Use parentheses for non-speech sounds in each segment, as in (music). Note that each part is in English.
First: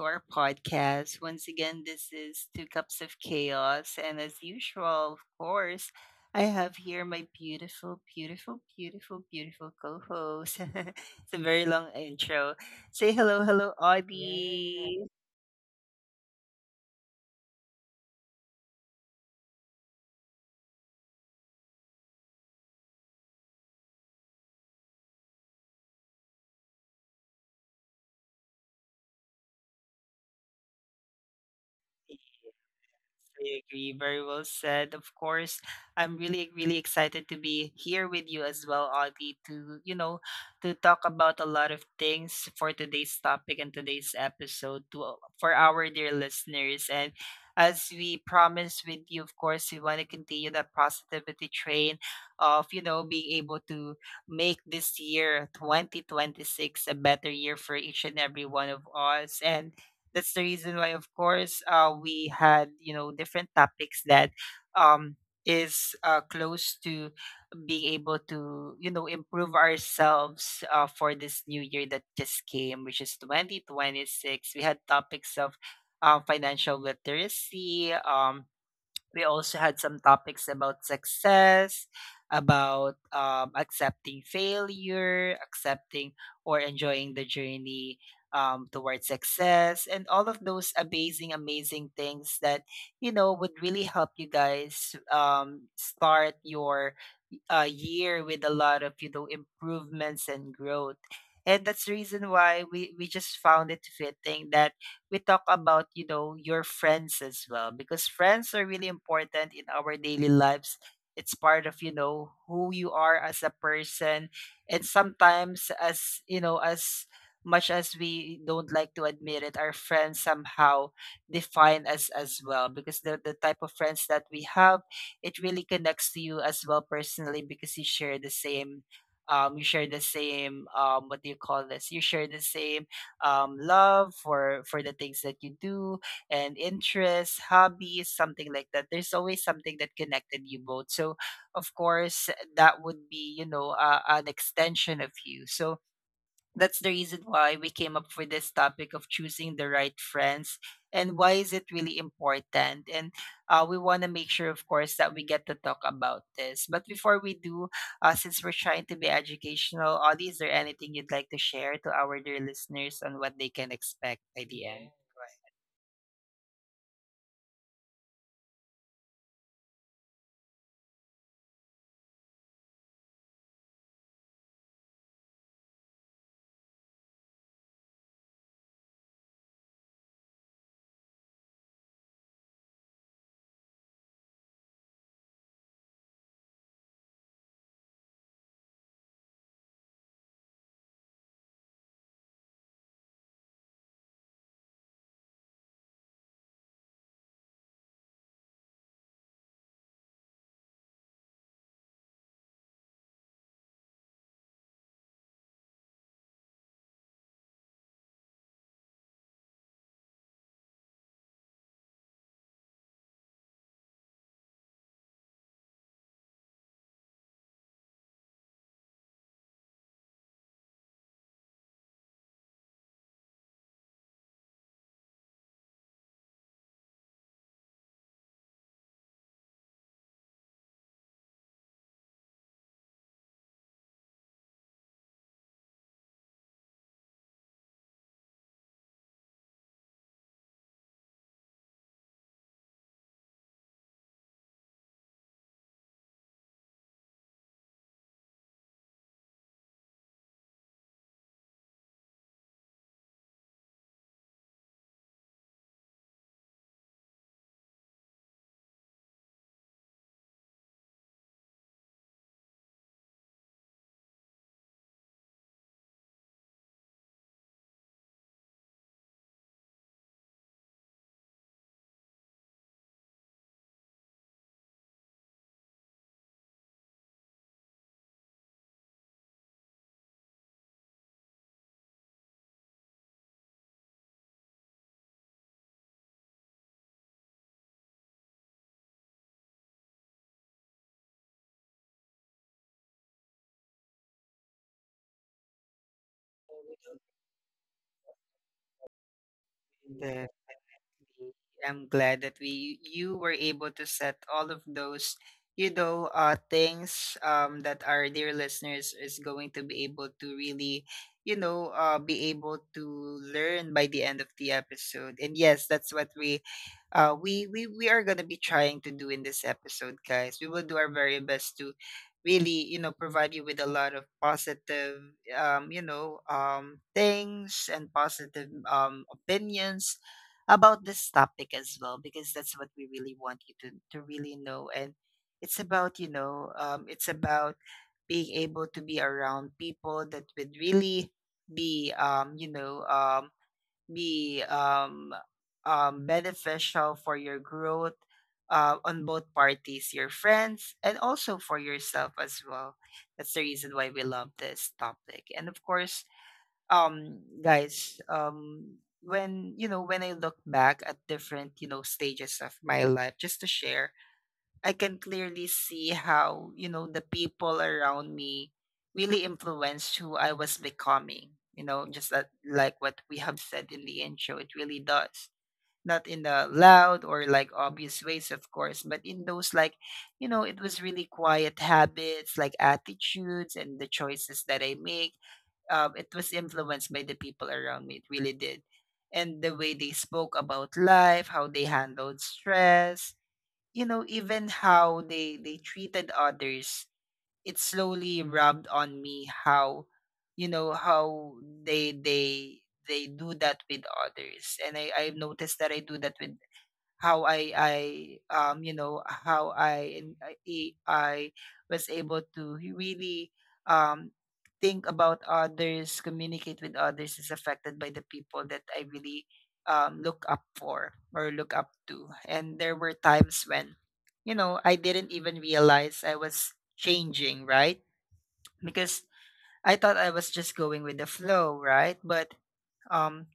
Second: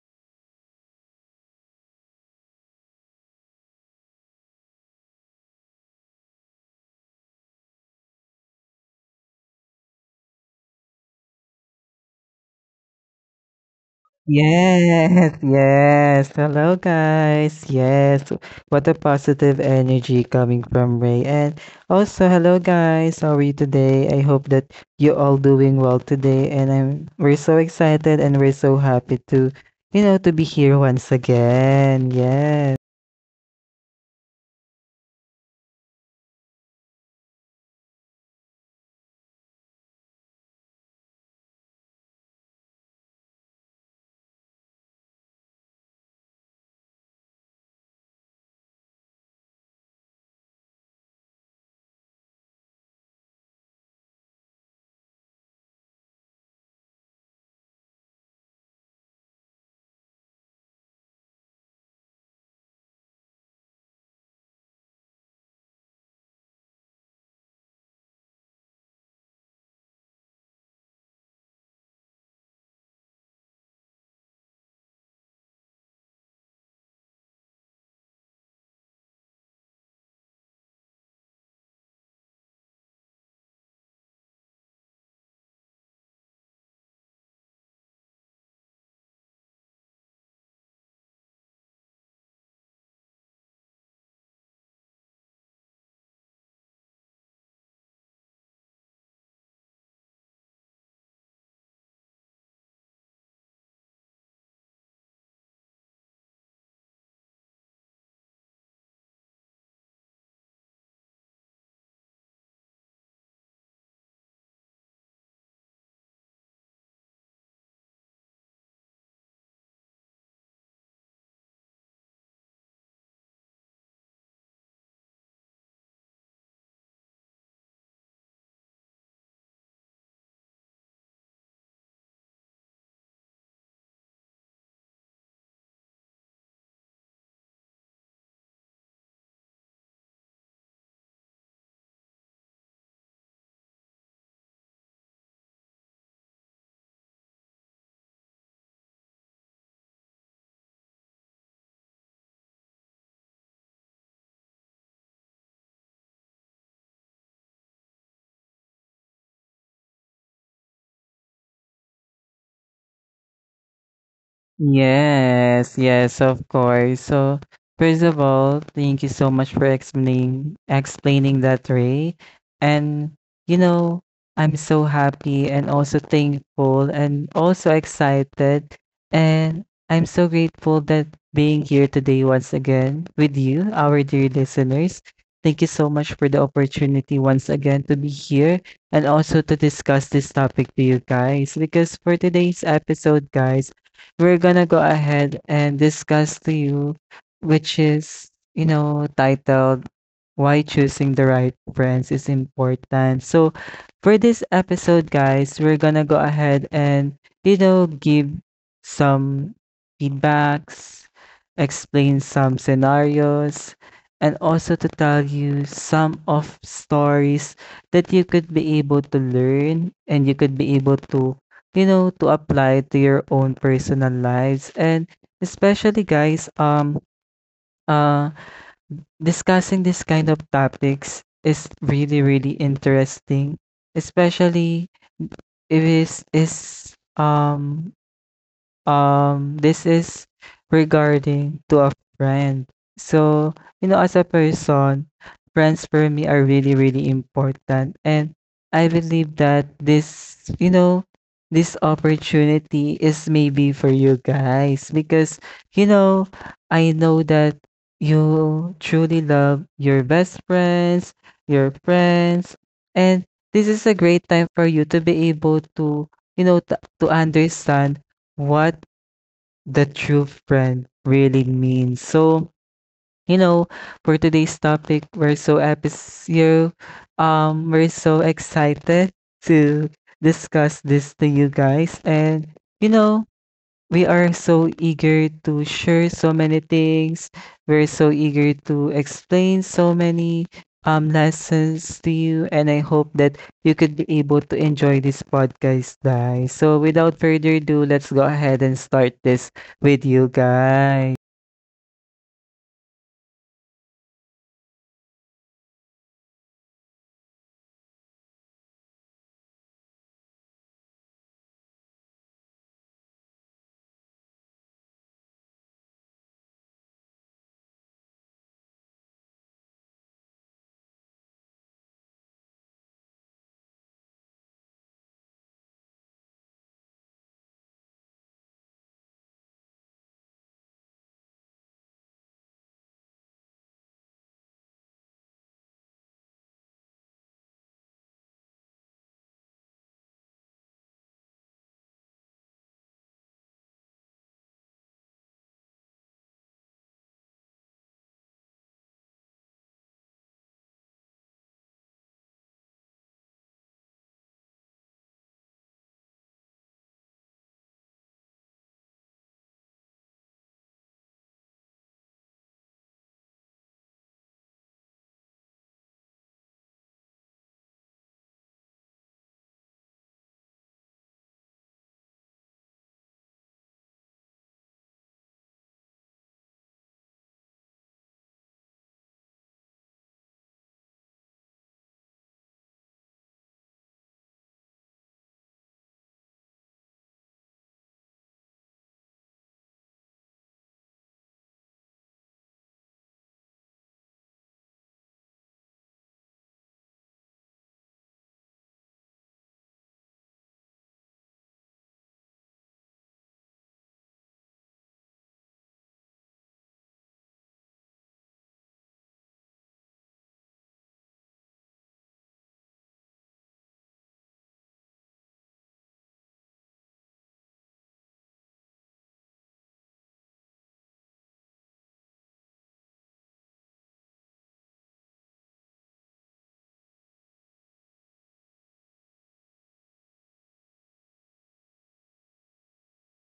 to our podcast. Once again, this is Two Cups of Chaos. And as usual, of course, I have here my beautiful, beautiful, beautiful, beautiful co host. (laughs) It's a very long intro. Say hello, hello, yeah. Audie. Yes, yes. Hello, guys. Yes. What a positive energy coming from Ray. And also, hello, guys. How are you today? I hope that you all doing well today. And I'm we're so excited and we're so happy to, you know, to be here once again. Yes. I agree. Very well said. Of course, I'm really, really excited to be here with you as well, Audie, to, to talk about a lot of things for today's topic and today's episode to for our dear listeners. And as we promised with you, of course, we want to continue that positivity train of, being able to make this year 2026 a better year for each and every one of us. And that's the reason why, of course, we had different topics that um, is close to being able to improve ourselves for this new year that just came, which is 2026. We had topics of financial literacy. We also had some topics about success, about accepting failure, accepting or enjoying the journey towards success, and all of those amazing, amazing things that would really help you guys start your year with a lot of improvements and growth. And that's the reason why we just found it fitting that we talk about your friends as well, because friends are really important in our daily lives. It's part of who you are as a person. And sometimes, as much as we don't like to admit it, our friends somehow define us as well, because they're the type of friends that we have. It really connects to you as well personally, because you share the same what do you call this, you share the same love for the things that you do and interests, hobbies, something like that. There's always something that connected you both. So of course that would be an extension of you. So that's the reason why we came up with this topic of choosing the right friends and why is it really important. And we want to make sure, of course, that we get to talk about this. But before we do, since we're trying to be educational, Audie, is there anything you'd like to share to our dear listeners on what they can expect by the Yes, yes, of course. So, first of all, thank you so much for explaining that, Ray. And you know, I'm so happy and also thankful and also excited. And I'm so grateful that being here today once again with you, our dear listeners. Thank you so much for the opportunity once again to be here and also to discuss this topic to you guys. Because for today's episode, guys, we're gonna go ahead and discuss to you, which is, you know, titled "Why Choosing the Right Friends is Important." So, for this episode, guys, we're gonna go ahead and, you know, give some feedbacks, explain some scenarios, and also to tell you some of stories that you could be able to learn and you could be able to you know, to apply to your own personal lives. And especially, guys, uh, discussing this kind of topics is really, really interesting, especially if it is um, this is regarding to a friend. So, you know, as a person, friends for me are really, really important. And I believe that this, you know, this opportunity is maybe for you guys because, you know, I know that you truly love your best friends, your friends, and this is a great time for you to be able to, you know, to understand what the true friend really means. So, you know, for today's topic, we're so episode, we're so excited to discuss this to you guys. And you know, we are so eager to share so many things. We're so eager to explain so many lessons to you. And I hope that you could be able to enjoy this podcast, guys. So, without further ado, let's go ahead and start this with end? you guys. I'm glad that we you were able to set all of those, things that our dear listeners is going to be able to really, be able to learn by the end of the episode. And yes, that's what we are gonna be trying to do in this episode, guys. We will do our very best to really provide you with a lot of positive things and positive opinions about this topic as well, because that's what we really want you to really know. And it's about it's about being able to be around people that would really be you know be beneficial for your growth on both parties, your friends and also for yourself as well. That's the reason why we love this topic. And of course, guys when I look back at different stages of my life, just to share, I can clearly see how the people around me really influenced who I was becoming. You know, just that like what we have said in the intro, it really does, not in the loud or like obvious ways of course, but in those like it was really quiet habits, like attitudes and the choices that I make. It was influenced by the people around me. It really did. And the way they spoke about life, how they handled stress, you know, even how they treated others, it slowly rubbed on me how, you know, how they they they do that with others. And I noticed that I do that with how I you know how I am- I was able to really um think about others, communicate with others, is affected by the people that I really look up for or look up to. And there were times when I didn't even realize I was changing, right? Because I thought I was just going with the flow, right? But um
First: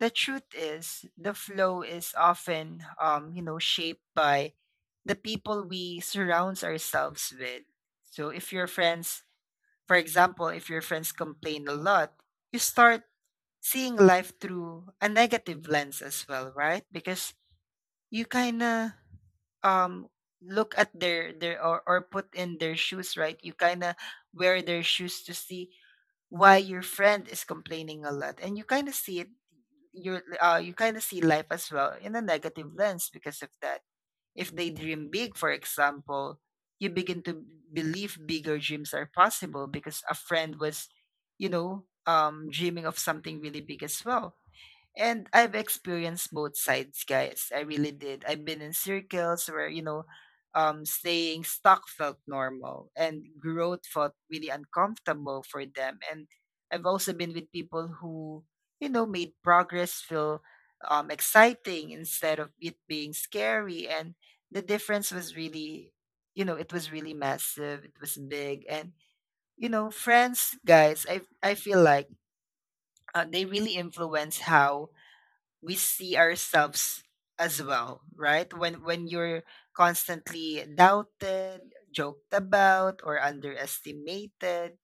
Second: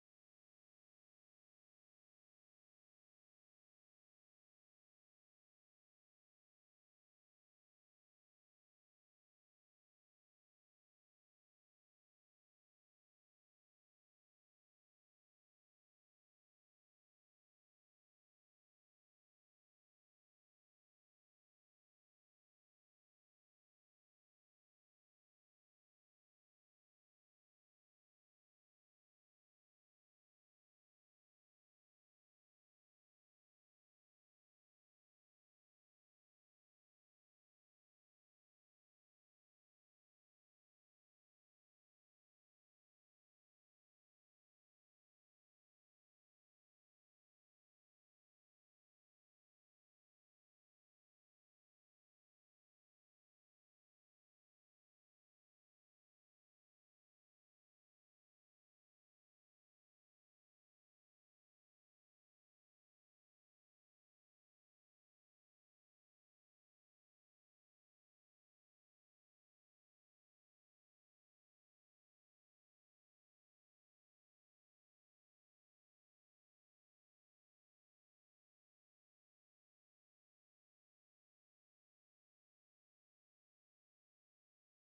the truth is the flow is often you know, shaped by the people we surround ourselves with. So if your friends, for example, if your friends complain a lot, you start seeing life through a negative lens as well, right? Because you kind of um look at their or put in their shoes, right? You kind of wear their shoes to see why your friend is complaining a lot, and you kind of see it, you kind of see life as well in a negative lens because of that. If they dream big, for example, you begin to believe bigger dreams are possible because a friend was, dreaming of something really big as well. And I've experienced both sides, guys. I really did. I've been in circles where, staying stuck felt normal and growth felt really uncomfortable for them. And I've also been with people who, you know, made progress feel exciting instead of it being scary. And the difference was really, you know, it was really massive. It was big. And, you know, friends, guys, I feel like they really influence how we see ourselves as well, right? When you're constantly doubted, joked about, or underestimated,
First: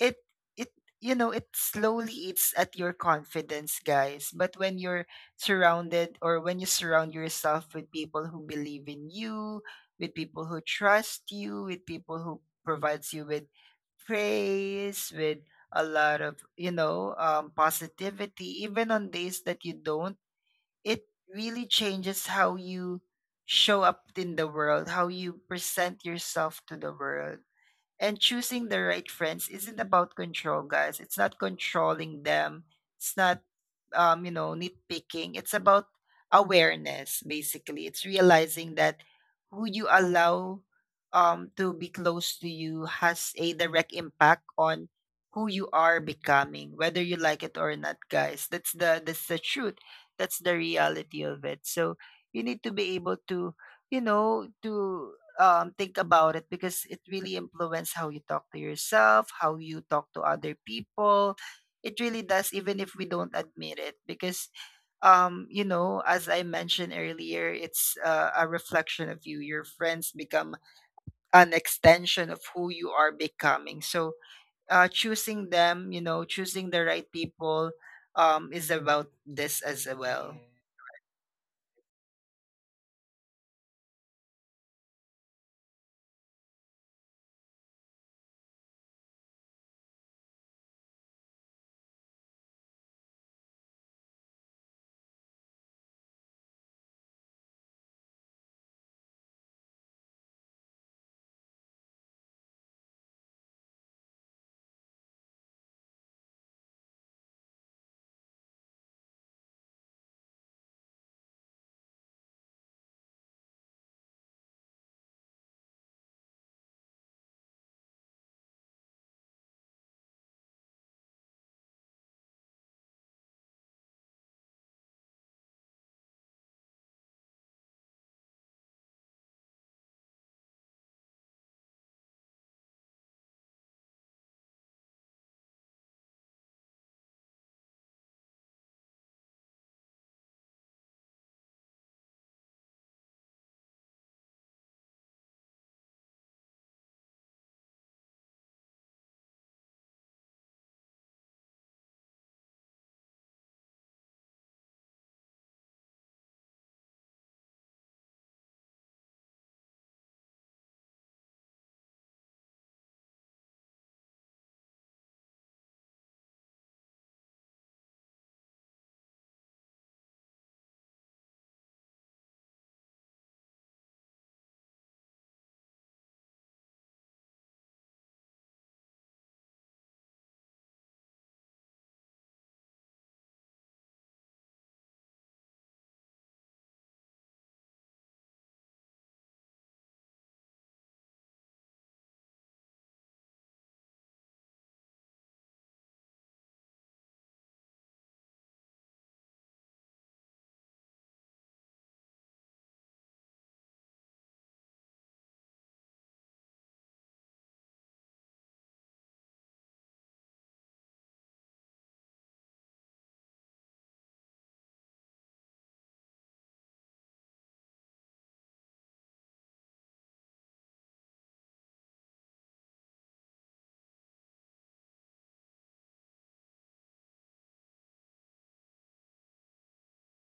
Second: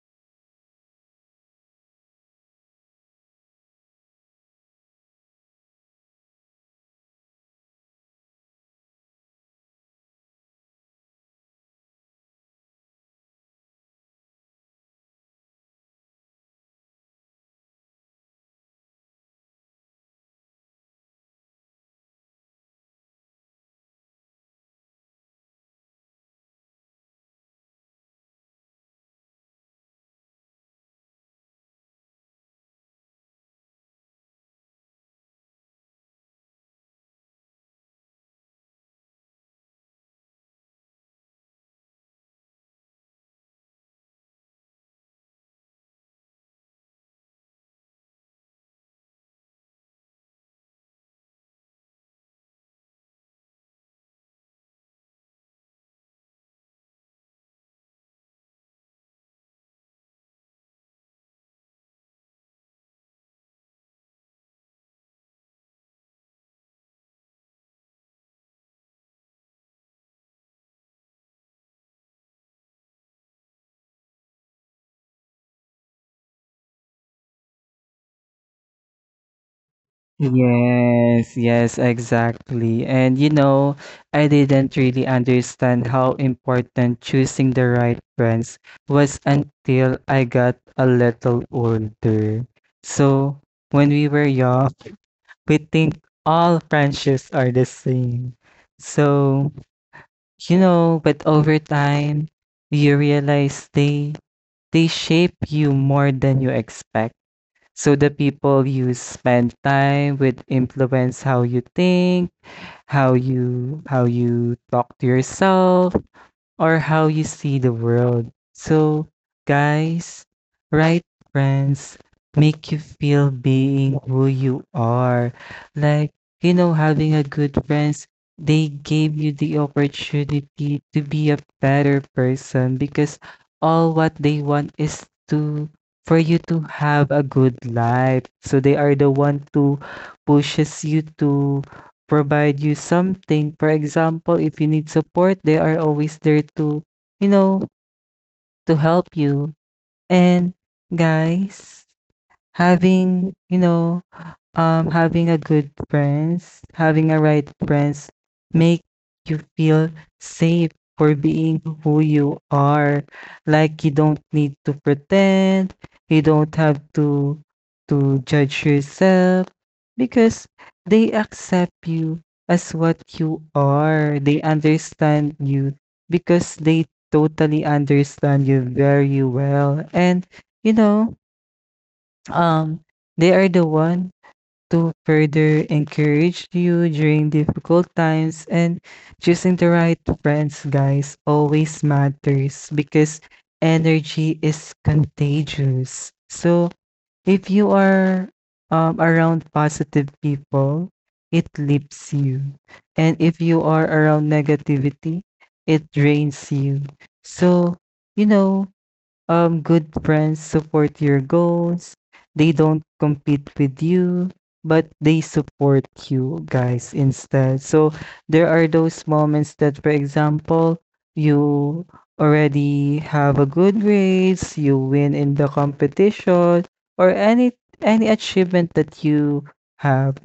it it you know, it slowly eats at your confidence, guys. But when you're surrounded, or when you surround yourself with people who believe in you, with people who trust you, with people who provides you with praise, with a lot of positivity, even on days that you don't, it really changes how you show up in the world, how you present yourself to the world. And choosing the right friends isn't about control, guys. It's not controlling them. It's not, nitpicking. It's about awareness, basically. It's realizing that who you allow to be close to you has a direct impact on who you are becoming, whether you like it or not, guys. That's the truth. That's the reality of it. So you need to be able to, you know, to think about it, because it really influences how you talk to yourself, how you talk to other people. It really does, even if we don't admit it, because you know, as I mentioned earlier, it's a reflection of you. Your friends become an extension of who you are becoming. So, choosing them, you know, choosing the right people is about this as well. Yes, yes, exactly. And you know, I didn't really understand how important choosing the right friends was until I got a little older. So, when we were young, we think all friendships are the same. So, you know, but over time, you realize they shape you more than you expect. So the people you spend time with influence how you think, how you talk to yourself, or how you see the world. So, guys, right friends make you feel being who you are. Like, you know, having a good friends, they gave you the opportunity to be a better person because all what they want is to for you to have a good life. So they are the one to pushes you to provide you something. For example, if you need support, they are always there to, you know, to help you. And guys, having, you know, having a good friends, having a right friends make you feel safe for being who you are. Like you don't need to pretend, you don't have to judge yourself because they accept you as what you are. They understand you because they totally understand you very well. And you know, um they are the one to further encourage you during difficult times, and choosing the right friends, guys, always matters because energy is contagious. So if you are around positive people, it lifts you. And if you are around negativity, it drains you. So, you know, good friends support your goals. They don't compete with you, but they support you guys instead. So there are those moments that, for example, you already have a good grades, you win in the competition, or any achievement that you have,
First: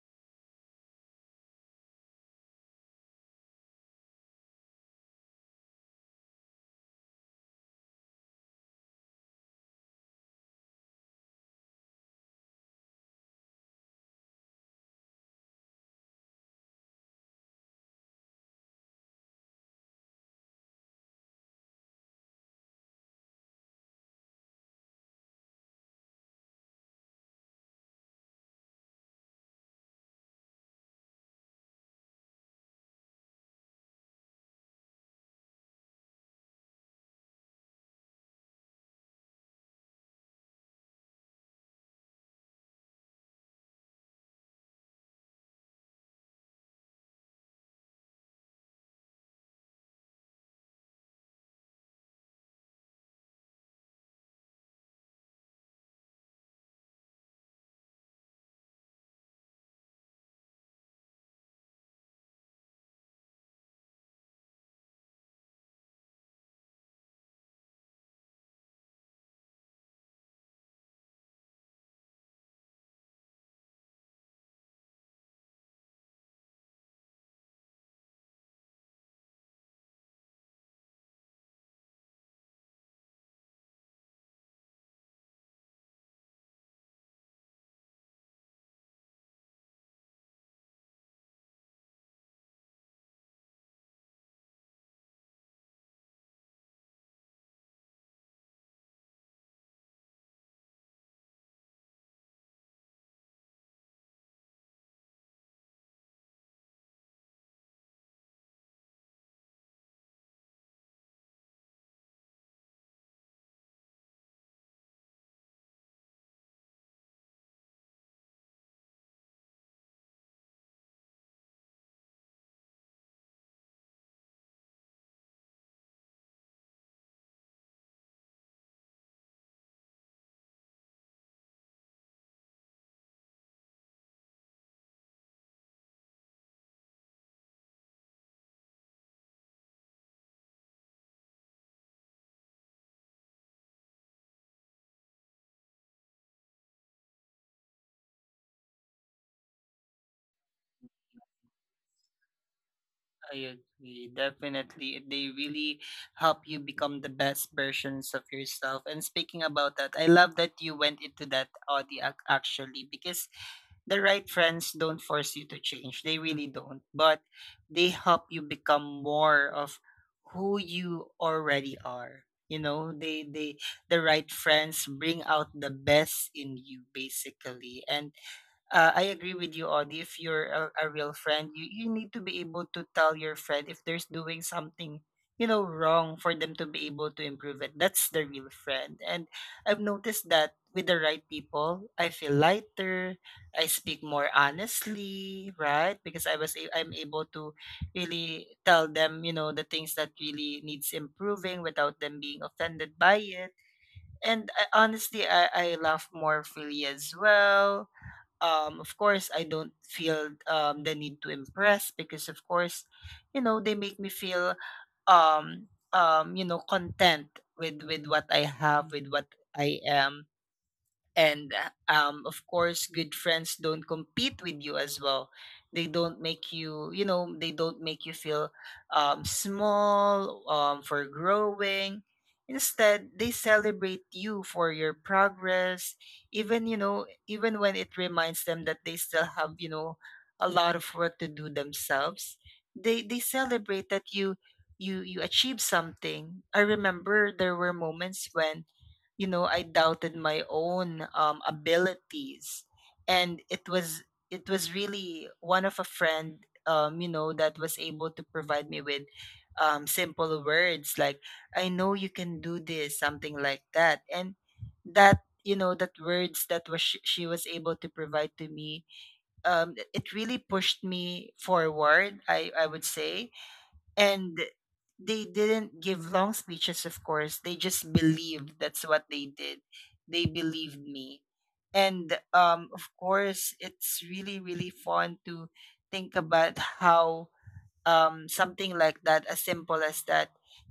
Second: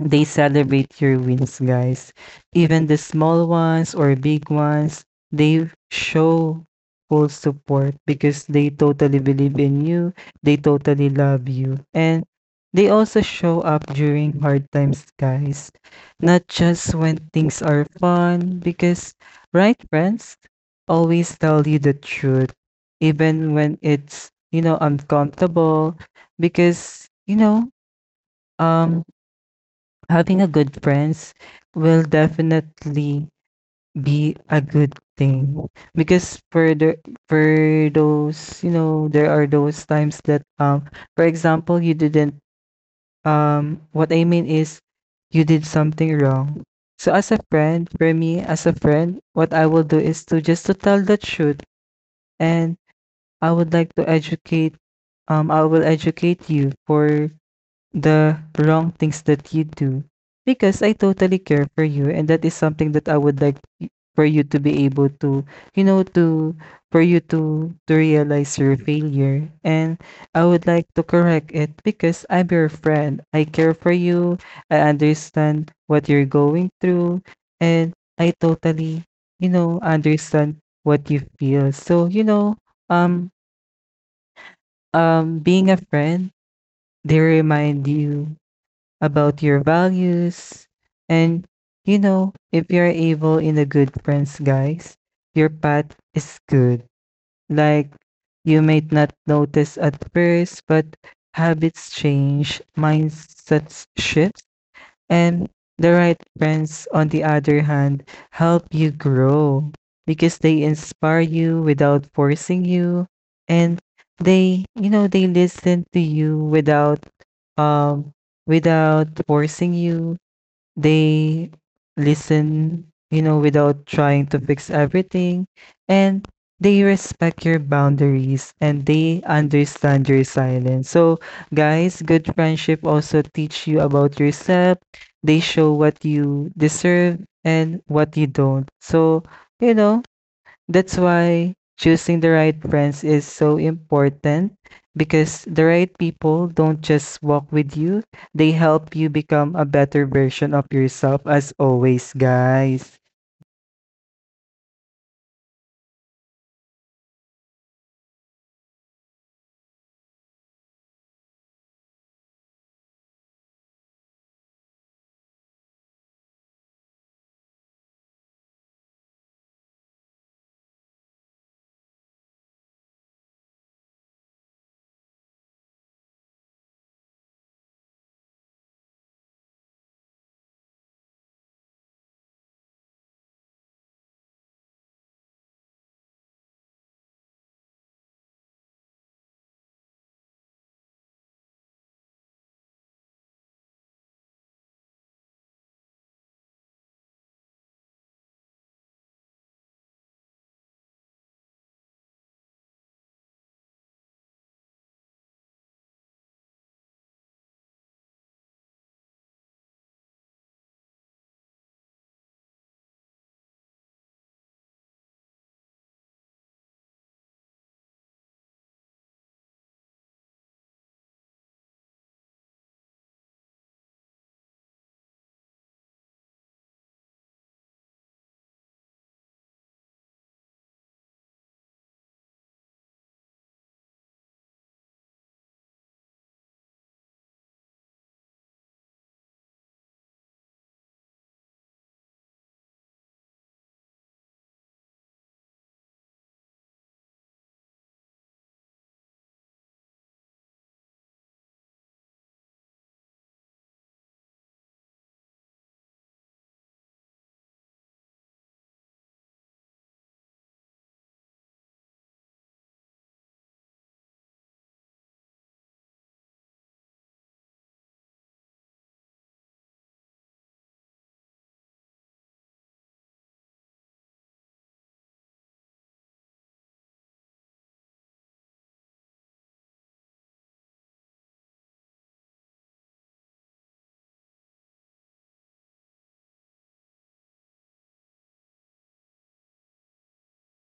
they celebrate your wins, guys. Even the small ones or big ones, they show full support because they totally believe in you. They totally love you. And they also show up during hard times, guys. Not just when things are fun, because, right, friends? Always tell you the truth, even when it's, you know, uncomfortable, because, you know, um, having a good friends will definitely be a good thing because for those you know there are those times that for example you didn't what I mean is you did something wrong. So as a friend, for me as a friend, what I will do is to just to tell the truth. And I would like to educate I will educate you for the wrong things that you do because I totally care for you, and that is something that I would like for you to be able to, you know, to for you to realize your failure. And I would like to correct it because I'm your friend. I care for you. I understand what you're going through, and I totally, you know, understand what you feel. So, you know, um being a friend, they remind you about your values. And, you know, if you're able in a good friends, guys, your path is good. Like, you might not notice at first, but habits change, mindsets shift, and the right friends, on the other hand, help you grow because they inspire you without forcing you. And they, you know, they listen to you without um without forcing you. They listen, you know, without trying to fix everything, and they respect your boundaries and they understand your silence. So, guys, good friendship also teach you about yourself. They show what you deserve and what you don't. So, you know, that's why choosing the right friends is so important because the right people don't just walk with you, they help you become a better version of yourself as always, guys. I agree. Definitely. They really help you become the best versions of yourself. And speaking about that, I love that you went into that, Audi, actually, because the right friends don't force you to change. They really don't. But they help you become more of who you already are. You know, the right friends bring out the best in you basically. And I agree with you, Audie. If you're a real friend, you need to be able to tell your friend if there's doing something, you know, wrong, for them to be able to improve it. That's the real friend. And I've noticed that with the right people, I feel lighter. I speak more honestly, right? Because I'm able to really tell them, you know, the things that really needs improving without them being offended by it. And I, honestly, I laugh more freely as well. Of course, I don't feel the need to impress, because, of course, you know, they make me feel, you know, content with what I have, with what I am. And of course, good friends don't compete with you as well. They don't make you, you know they don't make you feel small for growing. Instead, they celebrate you for your progress, even even when it reminds them that they still have, a lot of work to do themselves. They celebrate that you, you achieve something. I remember there were moments when, I doubted my own abilities, and it was, it was really one of a friend, that was able to provide me with simple words like, "I know you can do this," something like that. And that, that words that was, she was able to provide to me, it really pushed me forward, I would say. And they didn't give long speeches, of course. They just believed. That's what they did. They believed me. And of course, it's really, really fun to think about how something like that, as simple as that,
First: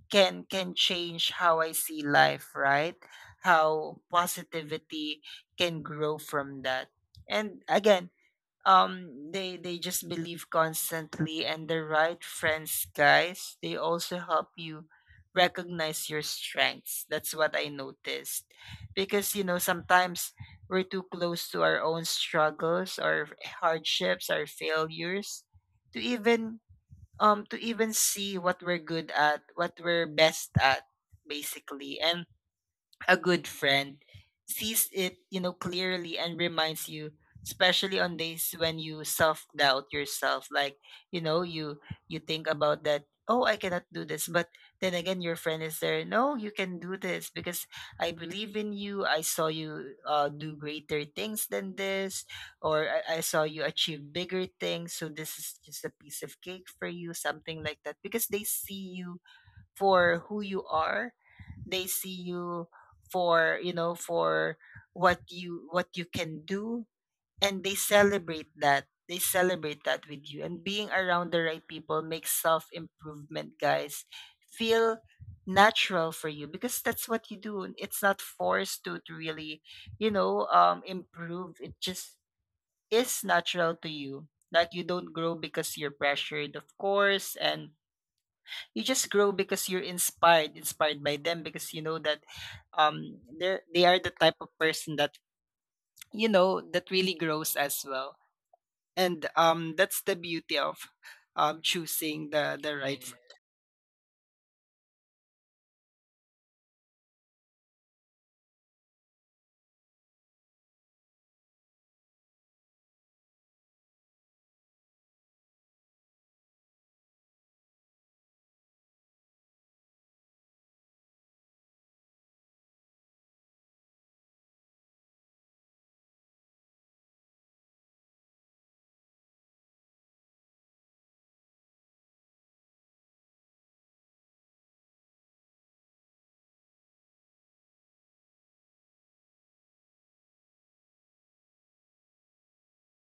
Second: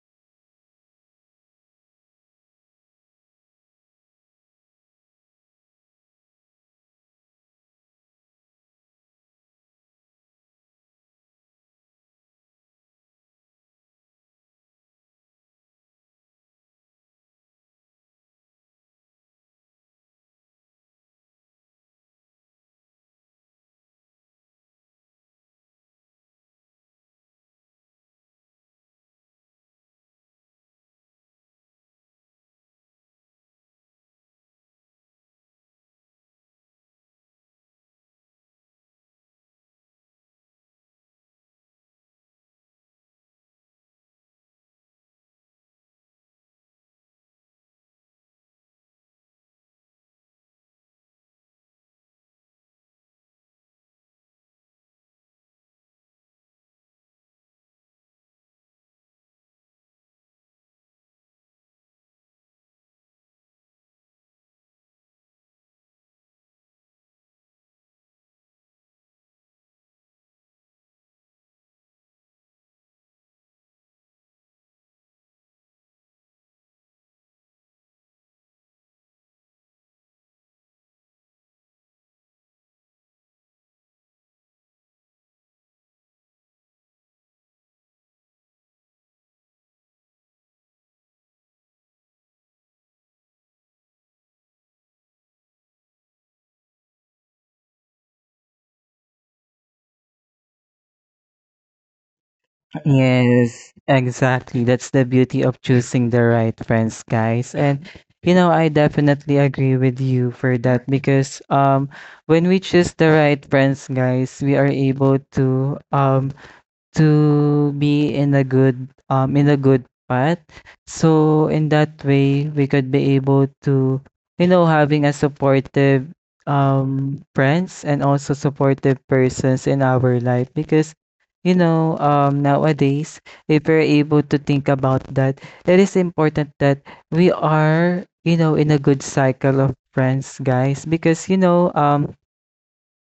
can change how I see life, right? How positivity can grow from that. And again, they just believe constantly. And the right friends, guys, they also help you recognize your strengths. That's what I noticed. Because, you know, sometimes we're too close to our own struggles, our hardships, our failures, to even, to even see what we're good at, what we're best at basically. And a good friend sees it, you know, clearly, and reminds you, especially on days when you self-doubt yourself, like, you know, you think about that, oh, I cannot do this. But then again, your friend is there. No, you can do this, because I believe in you. I saw you do greater things than this, or I saw you achieve bigger things. So this is just a piece of cake for you, something like that. Because they see you for who you are. They see you for, you know, for what you, what you can do. And they celebrate that. They celebrate that with you. And being around the right people makes self improvement, guys, feel natural for you, because that's what you do. And it's not forced to really, improve. It just is natural to you, like, you don't grow because you're pressured, of course. And you just grow because you're inspired, inspired by them, because you know that they're, they are the type of person that, you know, that really grows as well. And that's the beauty of choosing the right. Yes. Exactly. That's the beauty of choosing the right friends, guys. And you know, I definitely agree with you for that because when we choose the right friends, guys, we are able to be in a good path. So in that way, we could be able to, you know, having a supportive friends and also supportive persons in our life because you know nowadays, if we're able to think about that, it is important that we are you know in a good cycle of friends, guys, because you know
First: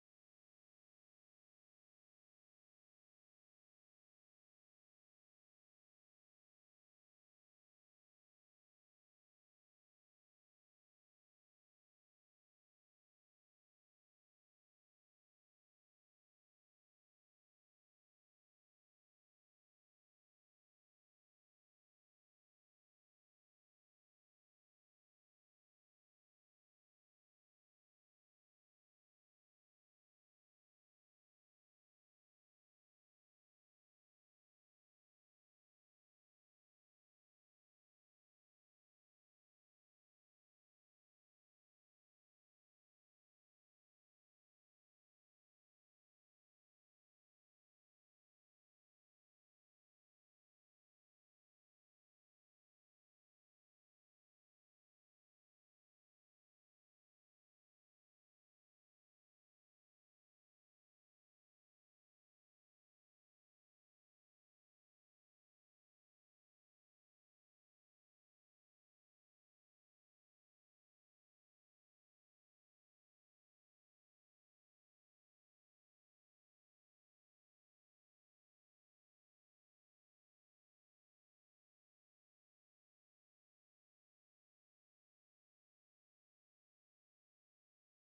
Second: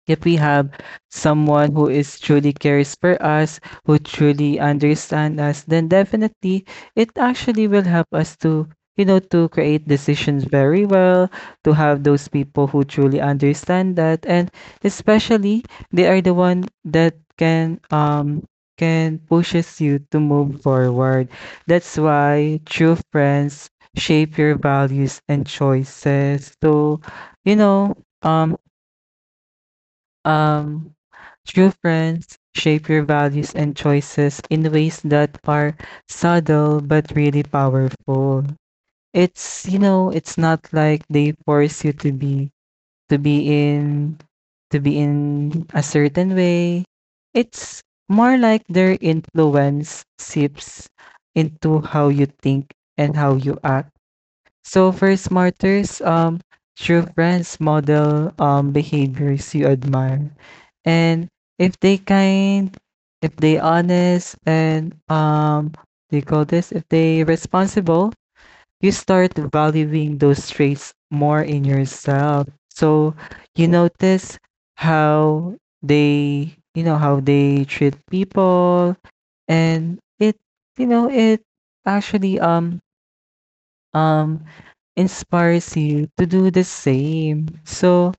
if we have someone who is truly cares for us, who truly understands us, then definitely it actually will help us to, you know, to create decisions very well, to have those people who truly understand that, and especially they are the one that can pushes you to move forward. That's why true friends shape your values and choices. So, you know, um true friends shape your values and choices in ways that are subtle but really powerful. It's, you know, it's not like they force you to be in to be in a certain way. It's more like their influence seeps into how you think and how you act. So for smarters, true friends model behaviors you admire, and if they kind, if they honest, and they call this if they responsible, you start valuing those traits more in yourself. So you notice how they, you know, how they treat people, and it, you know, it actually um inspires you to do the same. So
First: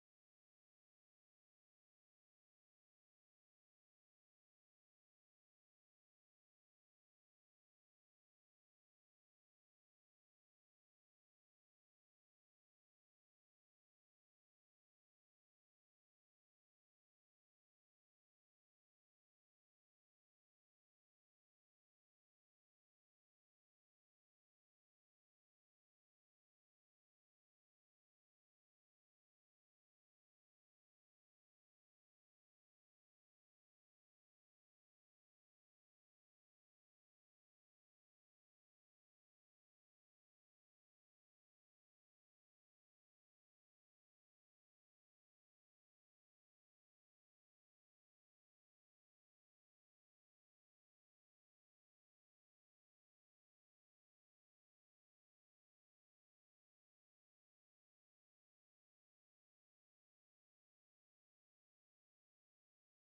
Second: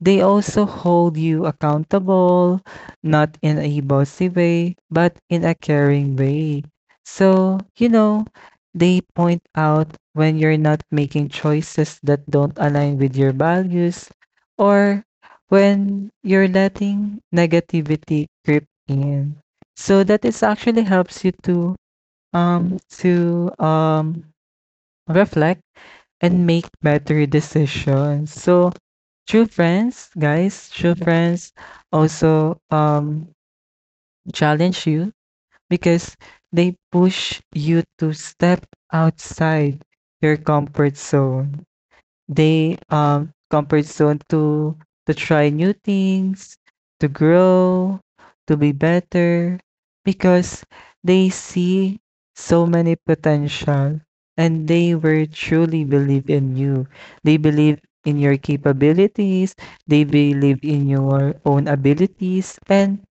they also hold you accountable, not in a bossy way, but in a caring way. So, you know, they point out when you're not making choices that don't align with your values or when you're letting negativity creep in. So that is actually helps you to um to um reflect and make better decisions. So true friends, guys, true friends also challenge you because they push you to step outside your comfort zone, they comfort zone to try new things, to grow, to be better, because they see so many potential and they were truly believe in you. They believe in your capabilities, they believe in your own abilities. And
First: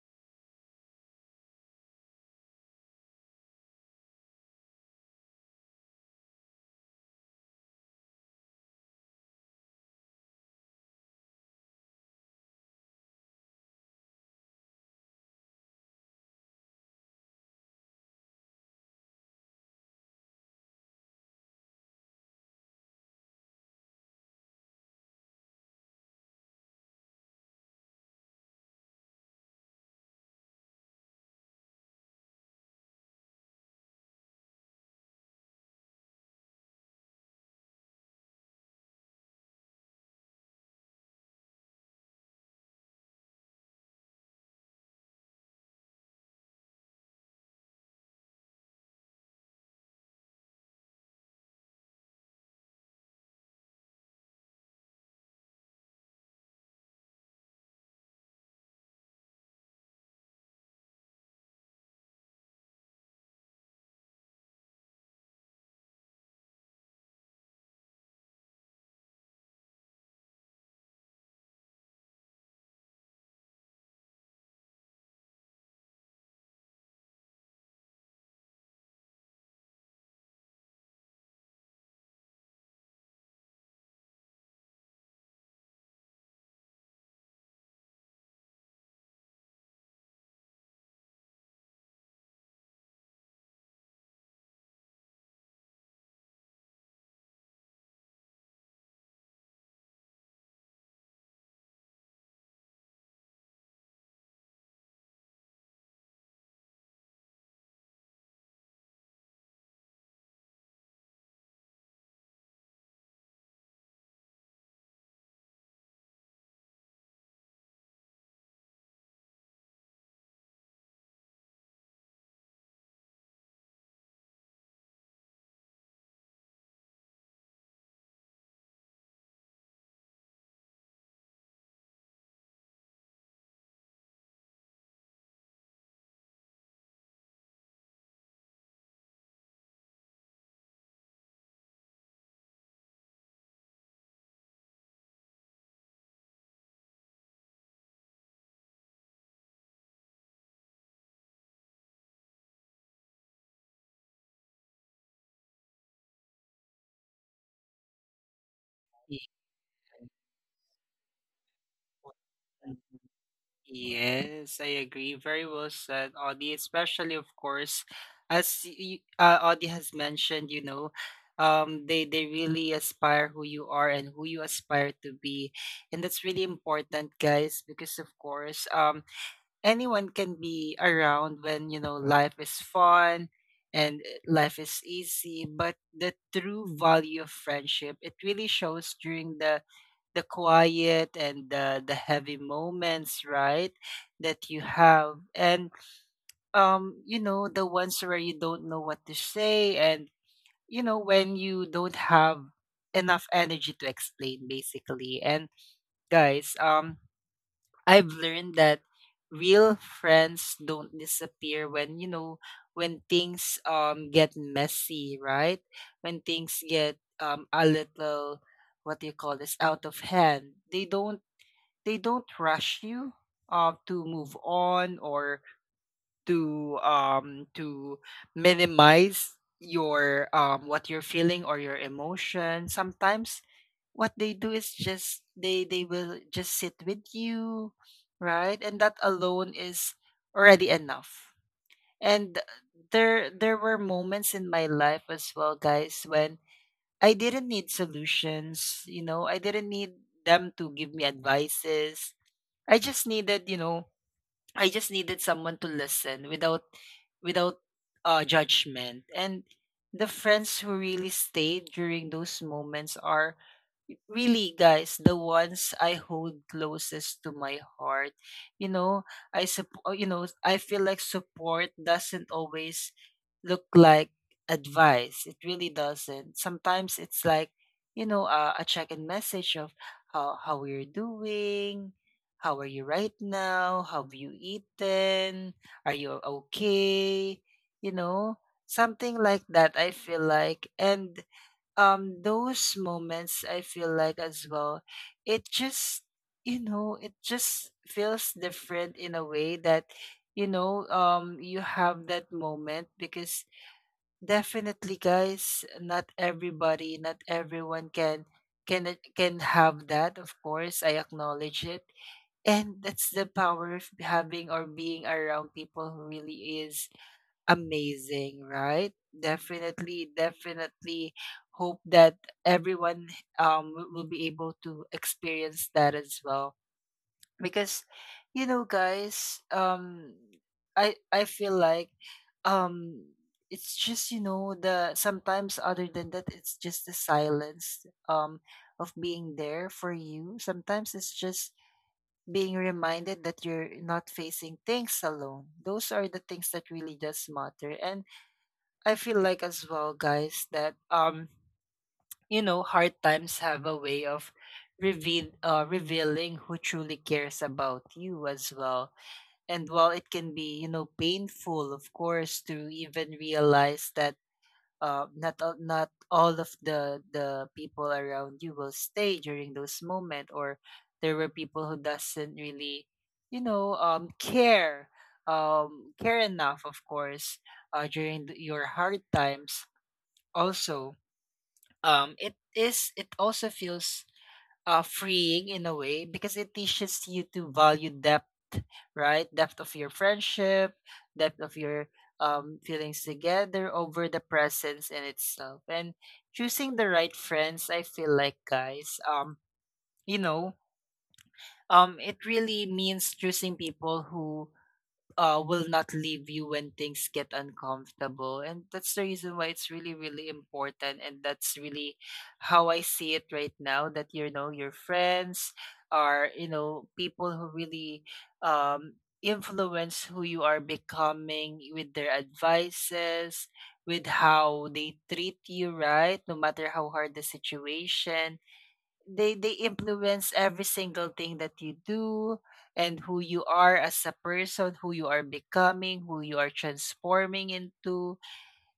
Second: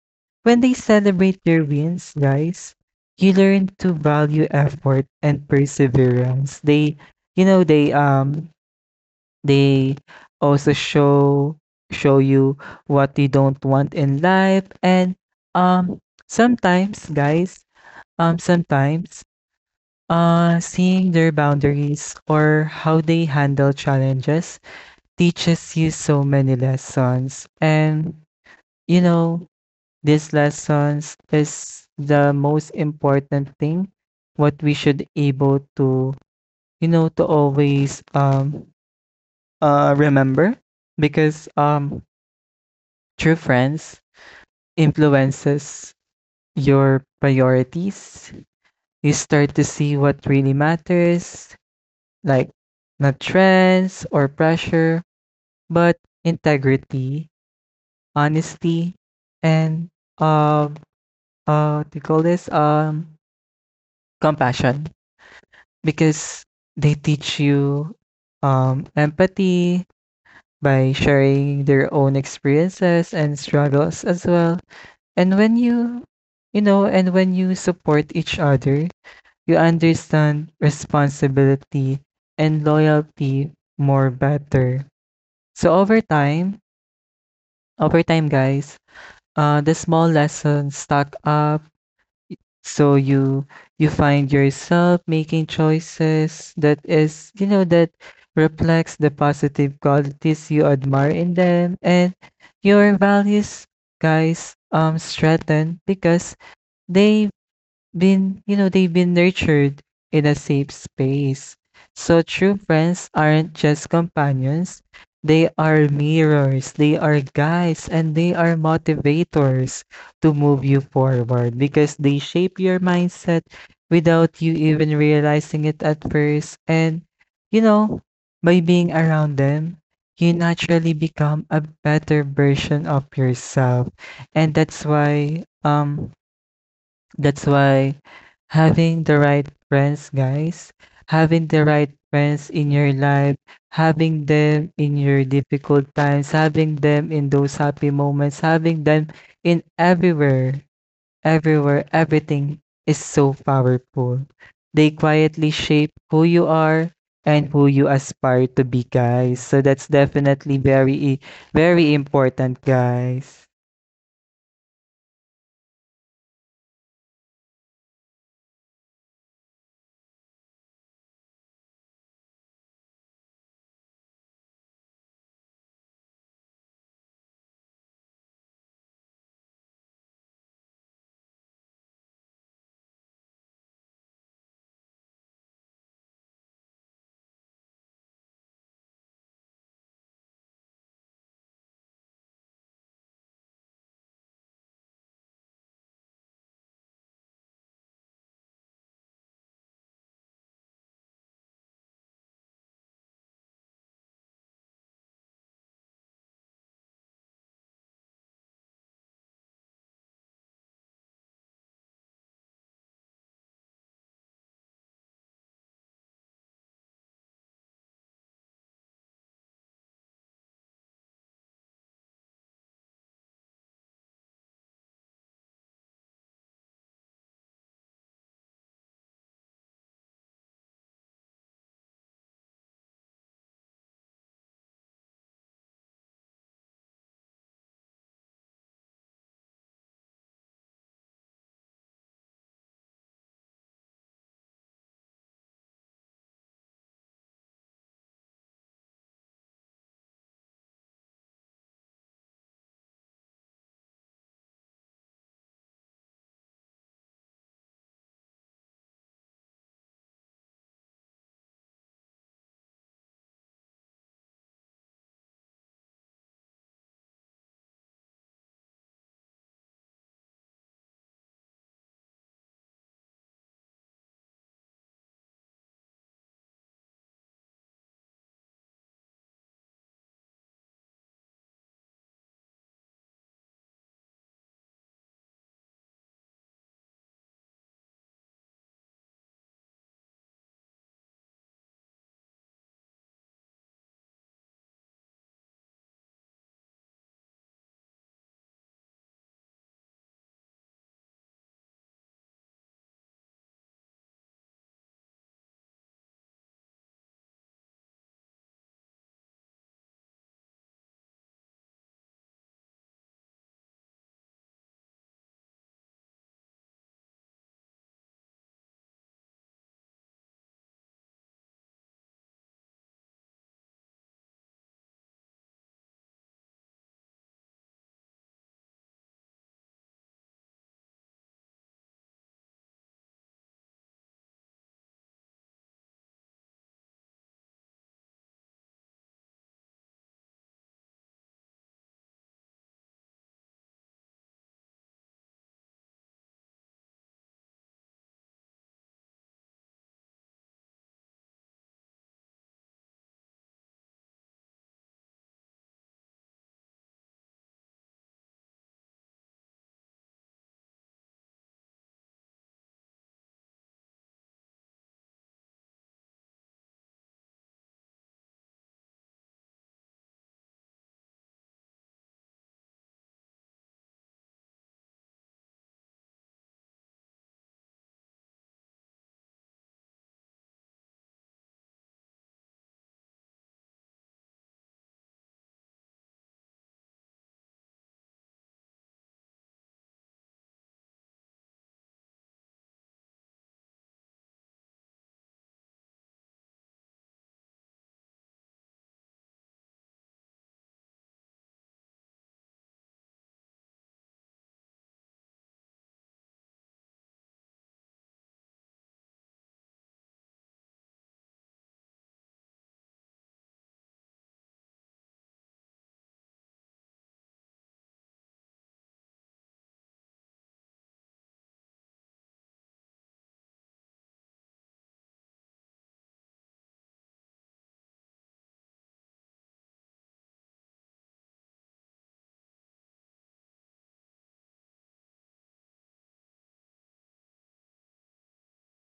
when they celebrate your wins, guys, you learn to value effort and perseverance. They you know they also show you what you don't want in life. And um sometimes, guys, sometimes seeing their boundaries or how they handle challenges teaches you so many lessons. And you know these lessons is the most important thing what we should able to you know to always remember, because true friends influences your priorities. You start to see what really matters, like not trends or pressure, but integrity, honesty, and um what do you call this, compassion, because they teach you empathy by sharing their own experiences and struggles as well. And when you know, and when you support each other, you understand responsibility and loyalty more better. So over time, guys, the small lessons stack up. So you find yourself making choices that is, you know, that reflects the positive qualities you admire in them and your values, guys, strengthen because they they've been nurtured in a safe space. So true friends aren't just companions, they are mirrors, they are guides, and they are motivators to move you forward because they shape your mindset without you even realizing it at first. And, you know, by being around them, you naturally become a better version of yourself. And that's why That's why having the right friends, guys, having the right friends in your life, having them in your difficult times, having them in those happy moments, having them in everywhere, everywhere, everything is so powerful. They quietly shape who you are and who you aspire to be, Yeah. guys. So that's definitely very, very important, Friend. guys. Yes, I agree. Very well said, Audie. Especially, of course, as you, Audie has mentioned, you know, they really aspire who you are and who you aspire to be, and that's really important, guys. Because of course, anyone can be around when, you know, life is fun and life is easy, but the true value of friendship, it really shows during the quiet and the heavy moments, right? That you have. And you know, the ones where you don't know what to say, and you know, when you don't have enough energy to explain basically. And guys, I've learned that real friends don't disappear when, you know, when things get messy, right? When things get a little, what do you call this, out of hand. They don't, they don't rush you to move on, or to minimize your what you're feeling or your emotion. Sometimes what they do is just, they will just sit with you, right? And that alone is already enough. And there were moments in my life as well, guys, when I didn't need solutions. You know, I didn't need them to give me advices. I just needed, you know, I just needed someone to listen without, without judgment. And the friends who really stayed during those moments are really, guys, the ones I hold closest to my heart, you know. I support, you know, I feel like support doesn't always look like advice. It really doesn't. Sometimes it's like, you know, a check-in message of how you're doing, how are you right now, how have you eaten, are you okay, you know, something like that, I feel like. And those moments, I feel like as well, it just, you know, it just feels different in a way, that you know, you have that moment. Because definitely, guys, not everybody, not everyone can can have that, of course. I acknowledge it. And that's the power of having or being around people who really is amazing, right? Definitely, definitely hope that everyone will be able to experience that as well. Because, you know, guys, I feel like um it's just, you know, the, sometimes other than that, it's just the silence of being there for you. Sometimes it's just being reminded that you're not facing things alone. Those are the things that really does matter. And I feel like as well, guys, that you know, hard times have a way of revealing who truly cares about you as well. And while it can be, you know, painful, of course, to even realize that not all of the people around you will stay during those moments, or there were people who doesn't really, you know, care care enough, of course, during the, your hard times. Also, it is, it also feels freeing in a way, because it teaches you to value depth, right? Depth of your friendship, depth of your feelings together, over the presence in itself. And choosing the right friends, I feel like, guys, you know, it really means choosing people who will not leave you when things get uncomfortable. And that's the reason why it's really, really important. And that's really how I see it right now, that, you know, your friends are, you know, people who really um, influence who you are becoming, with their advices, with how they treat you, right? No matter how hard the situation, they influence every single thing that you do and who you are as a person, who you are becoming, who you are transforming into.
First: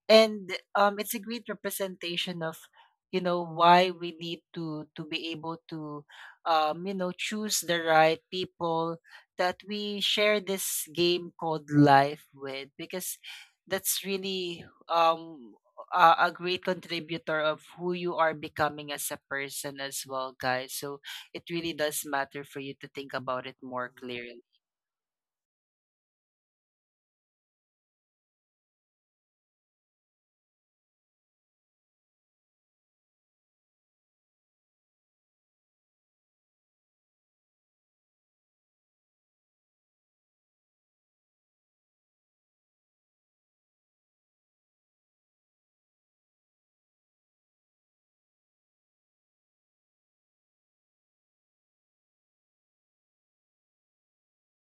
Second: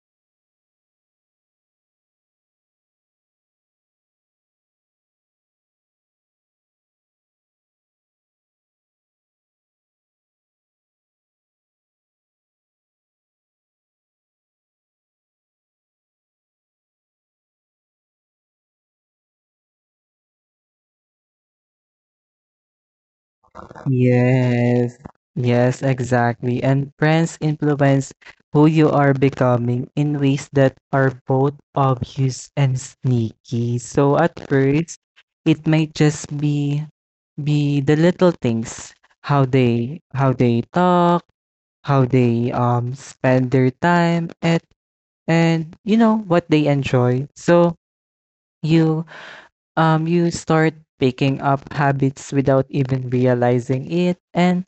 And it's a great representation of, you know, why we need to be able to you know, choose the right people that we share this game called life with, because that's really a great contributor of who you are becoming as a person as well, guys. So it really does matter for you to think about it more clearly. Yes, yes, exactly. And friends influence who you are becoming in ways that are both obvious and sneaky. So at first, it might just be the little things, how they talk, how they spend their time at and you know what they enjoy. So you you start picking up habits without even realizing it. And,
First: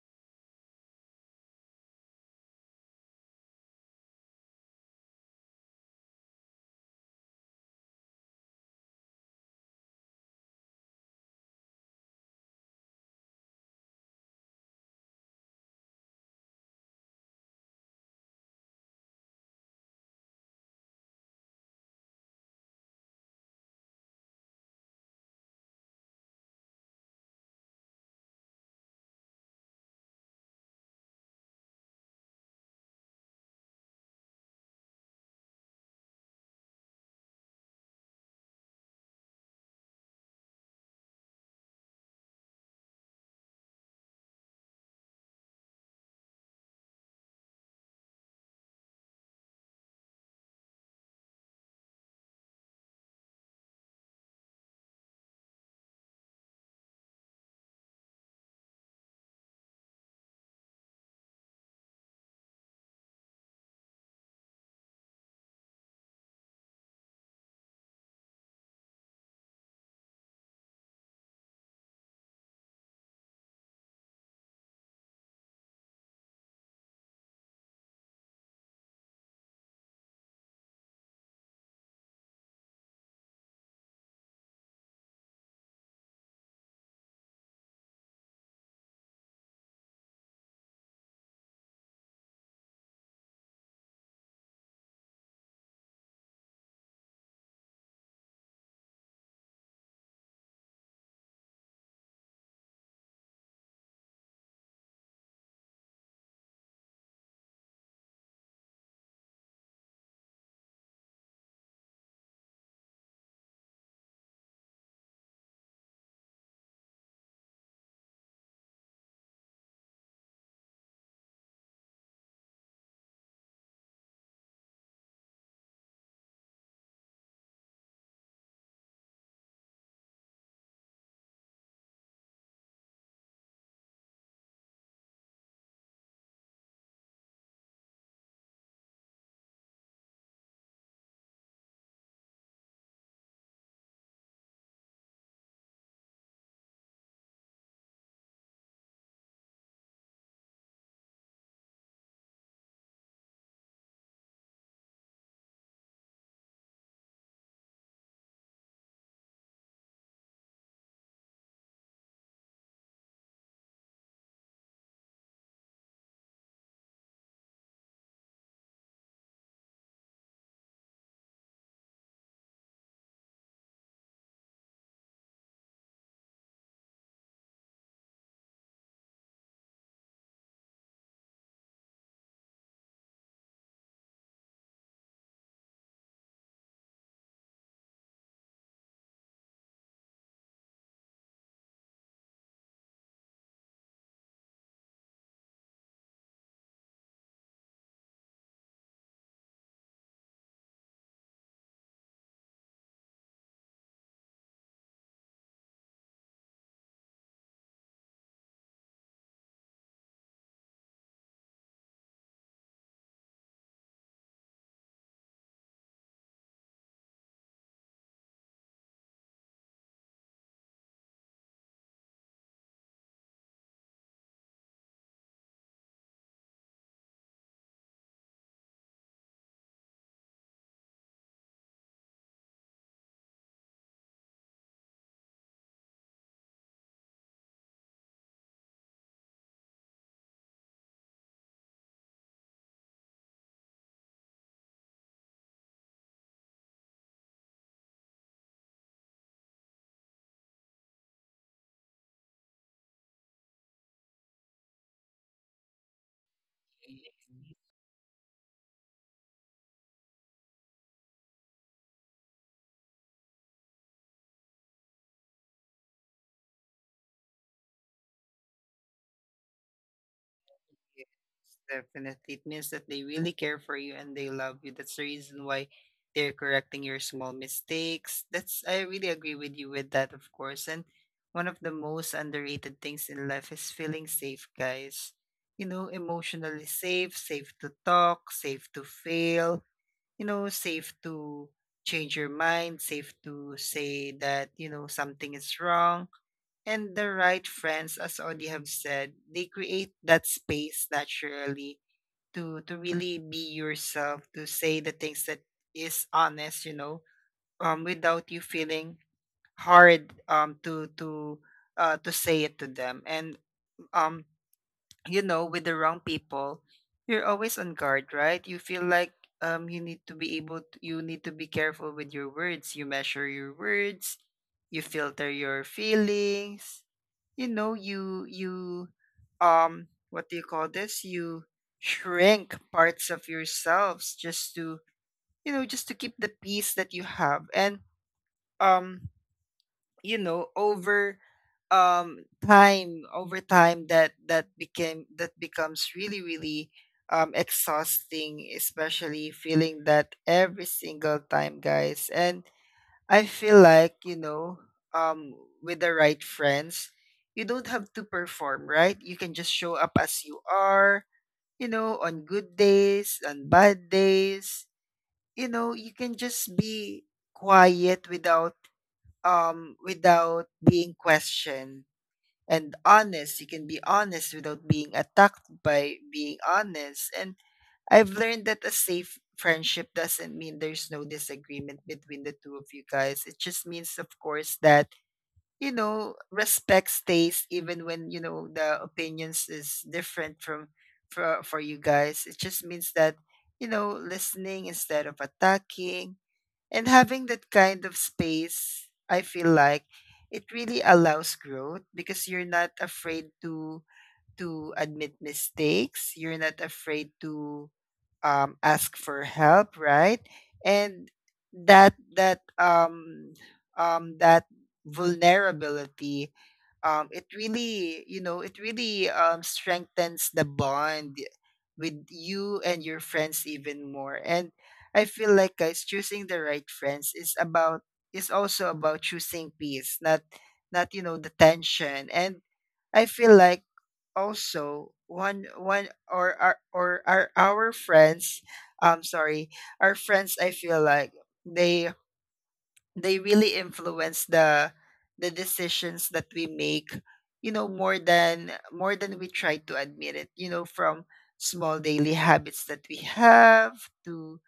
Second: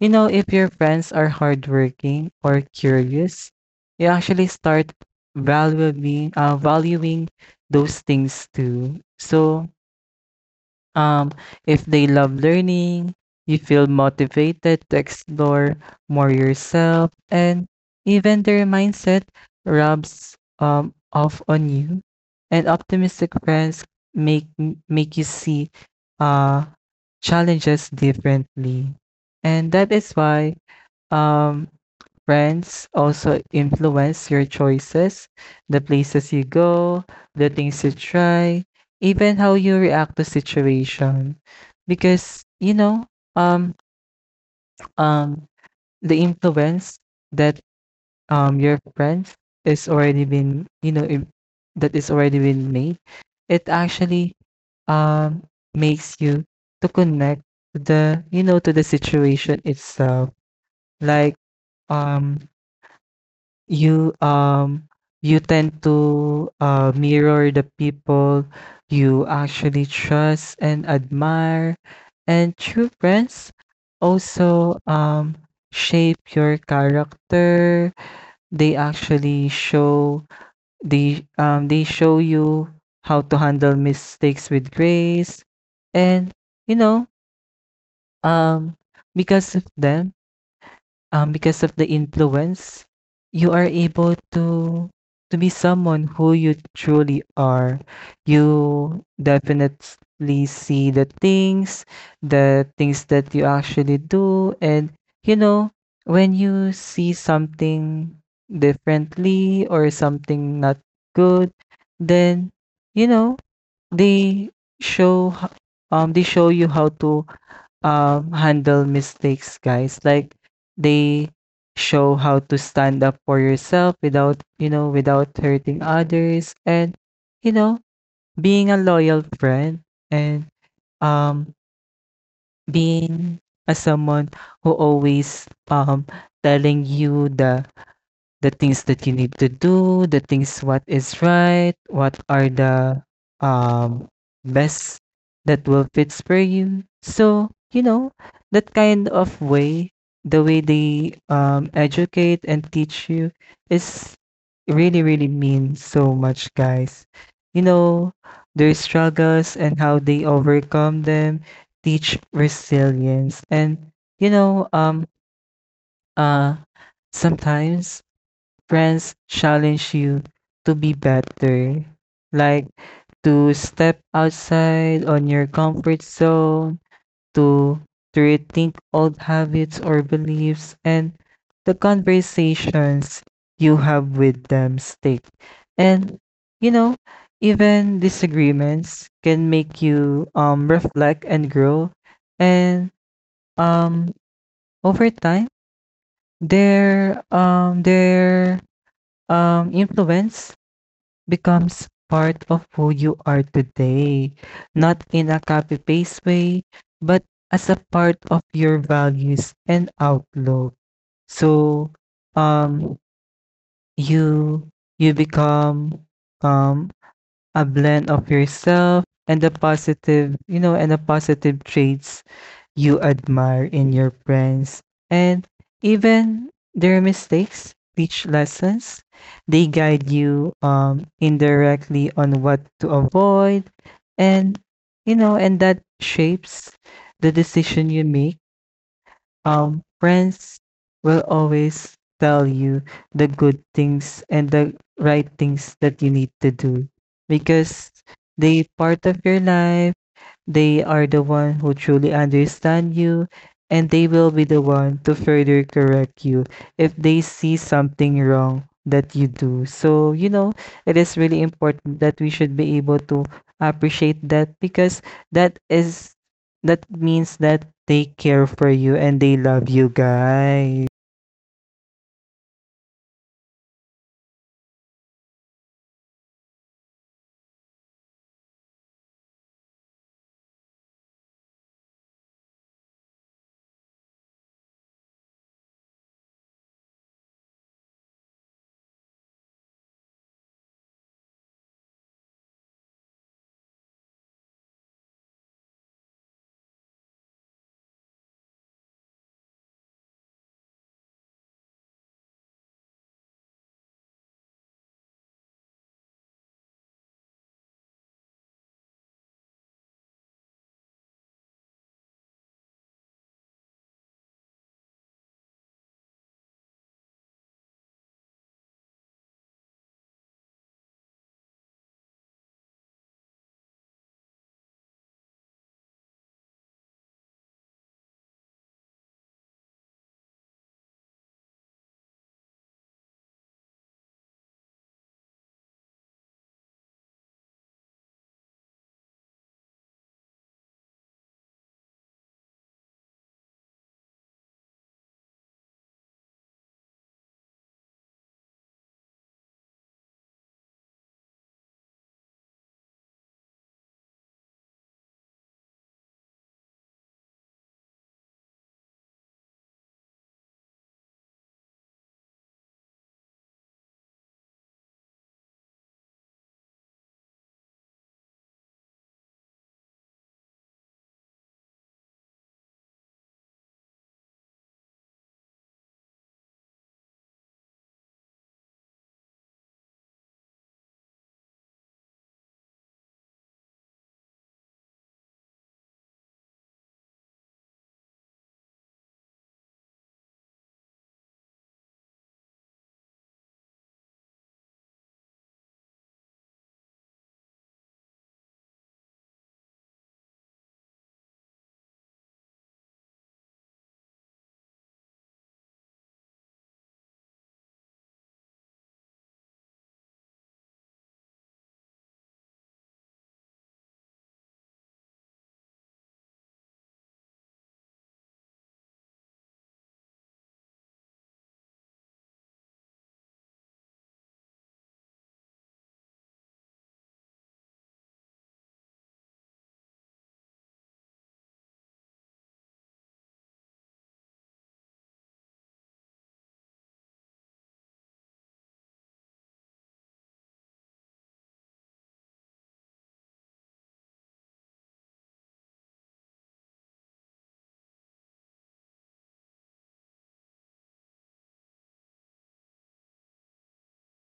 you know, if your friends are hardworking or curious, you actually start valuing those things too. So, um, if they love learning, you feel motivated to explore more yourself, and even their mindset rubs off on you. And optimistic friends make make you see uh, challenges differently, and that is why um, friends also influence your choices, the places you go, the things you try, even how you react to situation. Because you know, um, um, the influence that your friends is already been you know im- that is already been made, it actually um makes you to connect to the, you know, to the situation itself. Like um you um you tend to mirror the people you actually trust and admire, and true friends also shape your character. They actually show the they show you how to handle mistakes with grace. And, you know, um because of them, because of the influence, you are able to be someone who you truly are. You definitely see the things that you actually do, and you know when you see something differently or something not good, then you know they show h- they show you how to handle mistakes, guys. Like they show how to stand up for yourself without, you know, without hurting others and, you know, being a loyal friend and um being a someone who always telling you the things that you need to do, the things what is right, what are the um best that will fits for you. So, you know, that kind of way, the way they educate and teach you is really really mean so much, guys. You know, their struggles and how they overcome them teach resilience. And, you know, uh sometimes friends challenge you to be better, like to step outside on your comfort zone, to, to rethink old habits or beliefs, and the conversations you have with them stick. And, you know, even disagreements can make you reflect and grow. And um, over time, their influence becomes part of who you are today, not in a copy paste way, but as a part of your values and outlook. So, um, you you become um a blend of yourself and the positive, you know, and the positive traits you admire in your friends. And even their mistakes teach lessons. They guide you indirectly on what to avoid. And, you know, and that shapes the decision you make. Friends will always tell you the good things and the right things that you need to do because they part of your life. They are the one who truly understand you, and they will be the one to further correct you if they see something wrong that you do. So, you know, it is really important that we should be able to appreciate that, because that is that means that they care for you and they love you, guys. Yes, definitely. It means that they really care for you and they love you. That's the reason why they're correcting your small mistakes. That's, I really agree with you with that, of course. And one of the most underrated things in life is feeling safe, guys. You know, emotionally safe, safe to talk, safe to fail, you know, safe to change your mind, safe to say that, you know, something is wrong. And the right friends, as Audie have said, they create that space naturally to really be yourself, to say the things that is honest, you know, without you feeling hard to say it to them. And um, you know, with the wrong people, you're always on guard, right? You feel like you need to be able to, you need to be careful with your words. You measure your words, you filter your feelings, you know, you what do you call this, you shrink parts of yourselves just to, you know, just to keep the peace that you have. And um you know, over time, over time, that, that became that becomes really, really exhausting, especially feeling that every single time, guys. And I feel like, you know, um, with the right friends, you don't have to perform, right? You can just show up as you are, you know, on good days, on bad days. You know, you can just be quiet without without being questioned, and honest. You can be honest without being attacked by being honest. And I've learned that a safe friendship doesn't mean there's no disagreement between the two of you, guys. It just means, of course, that, you know, respect stays even when, you know, the opinions is different from, for you guys. It just means that, you know, listening instead of attacking, and having that kind of space. I feel like it really allows growth, because you're not afraid to admit mistakes. You're not afraid to ask for help, right? And that, that vulnerability, it really, you know, it really strengthens the bond with you and your friends even more. And I feel like guys choosing the right friends is about is also about choosing peace, not not the tension. And I feel like also one one or our friends sorry our friends. I feel like they they really influence the decisions that we make, you know, more than we try to admit, it you know, from small daily habits that we have to,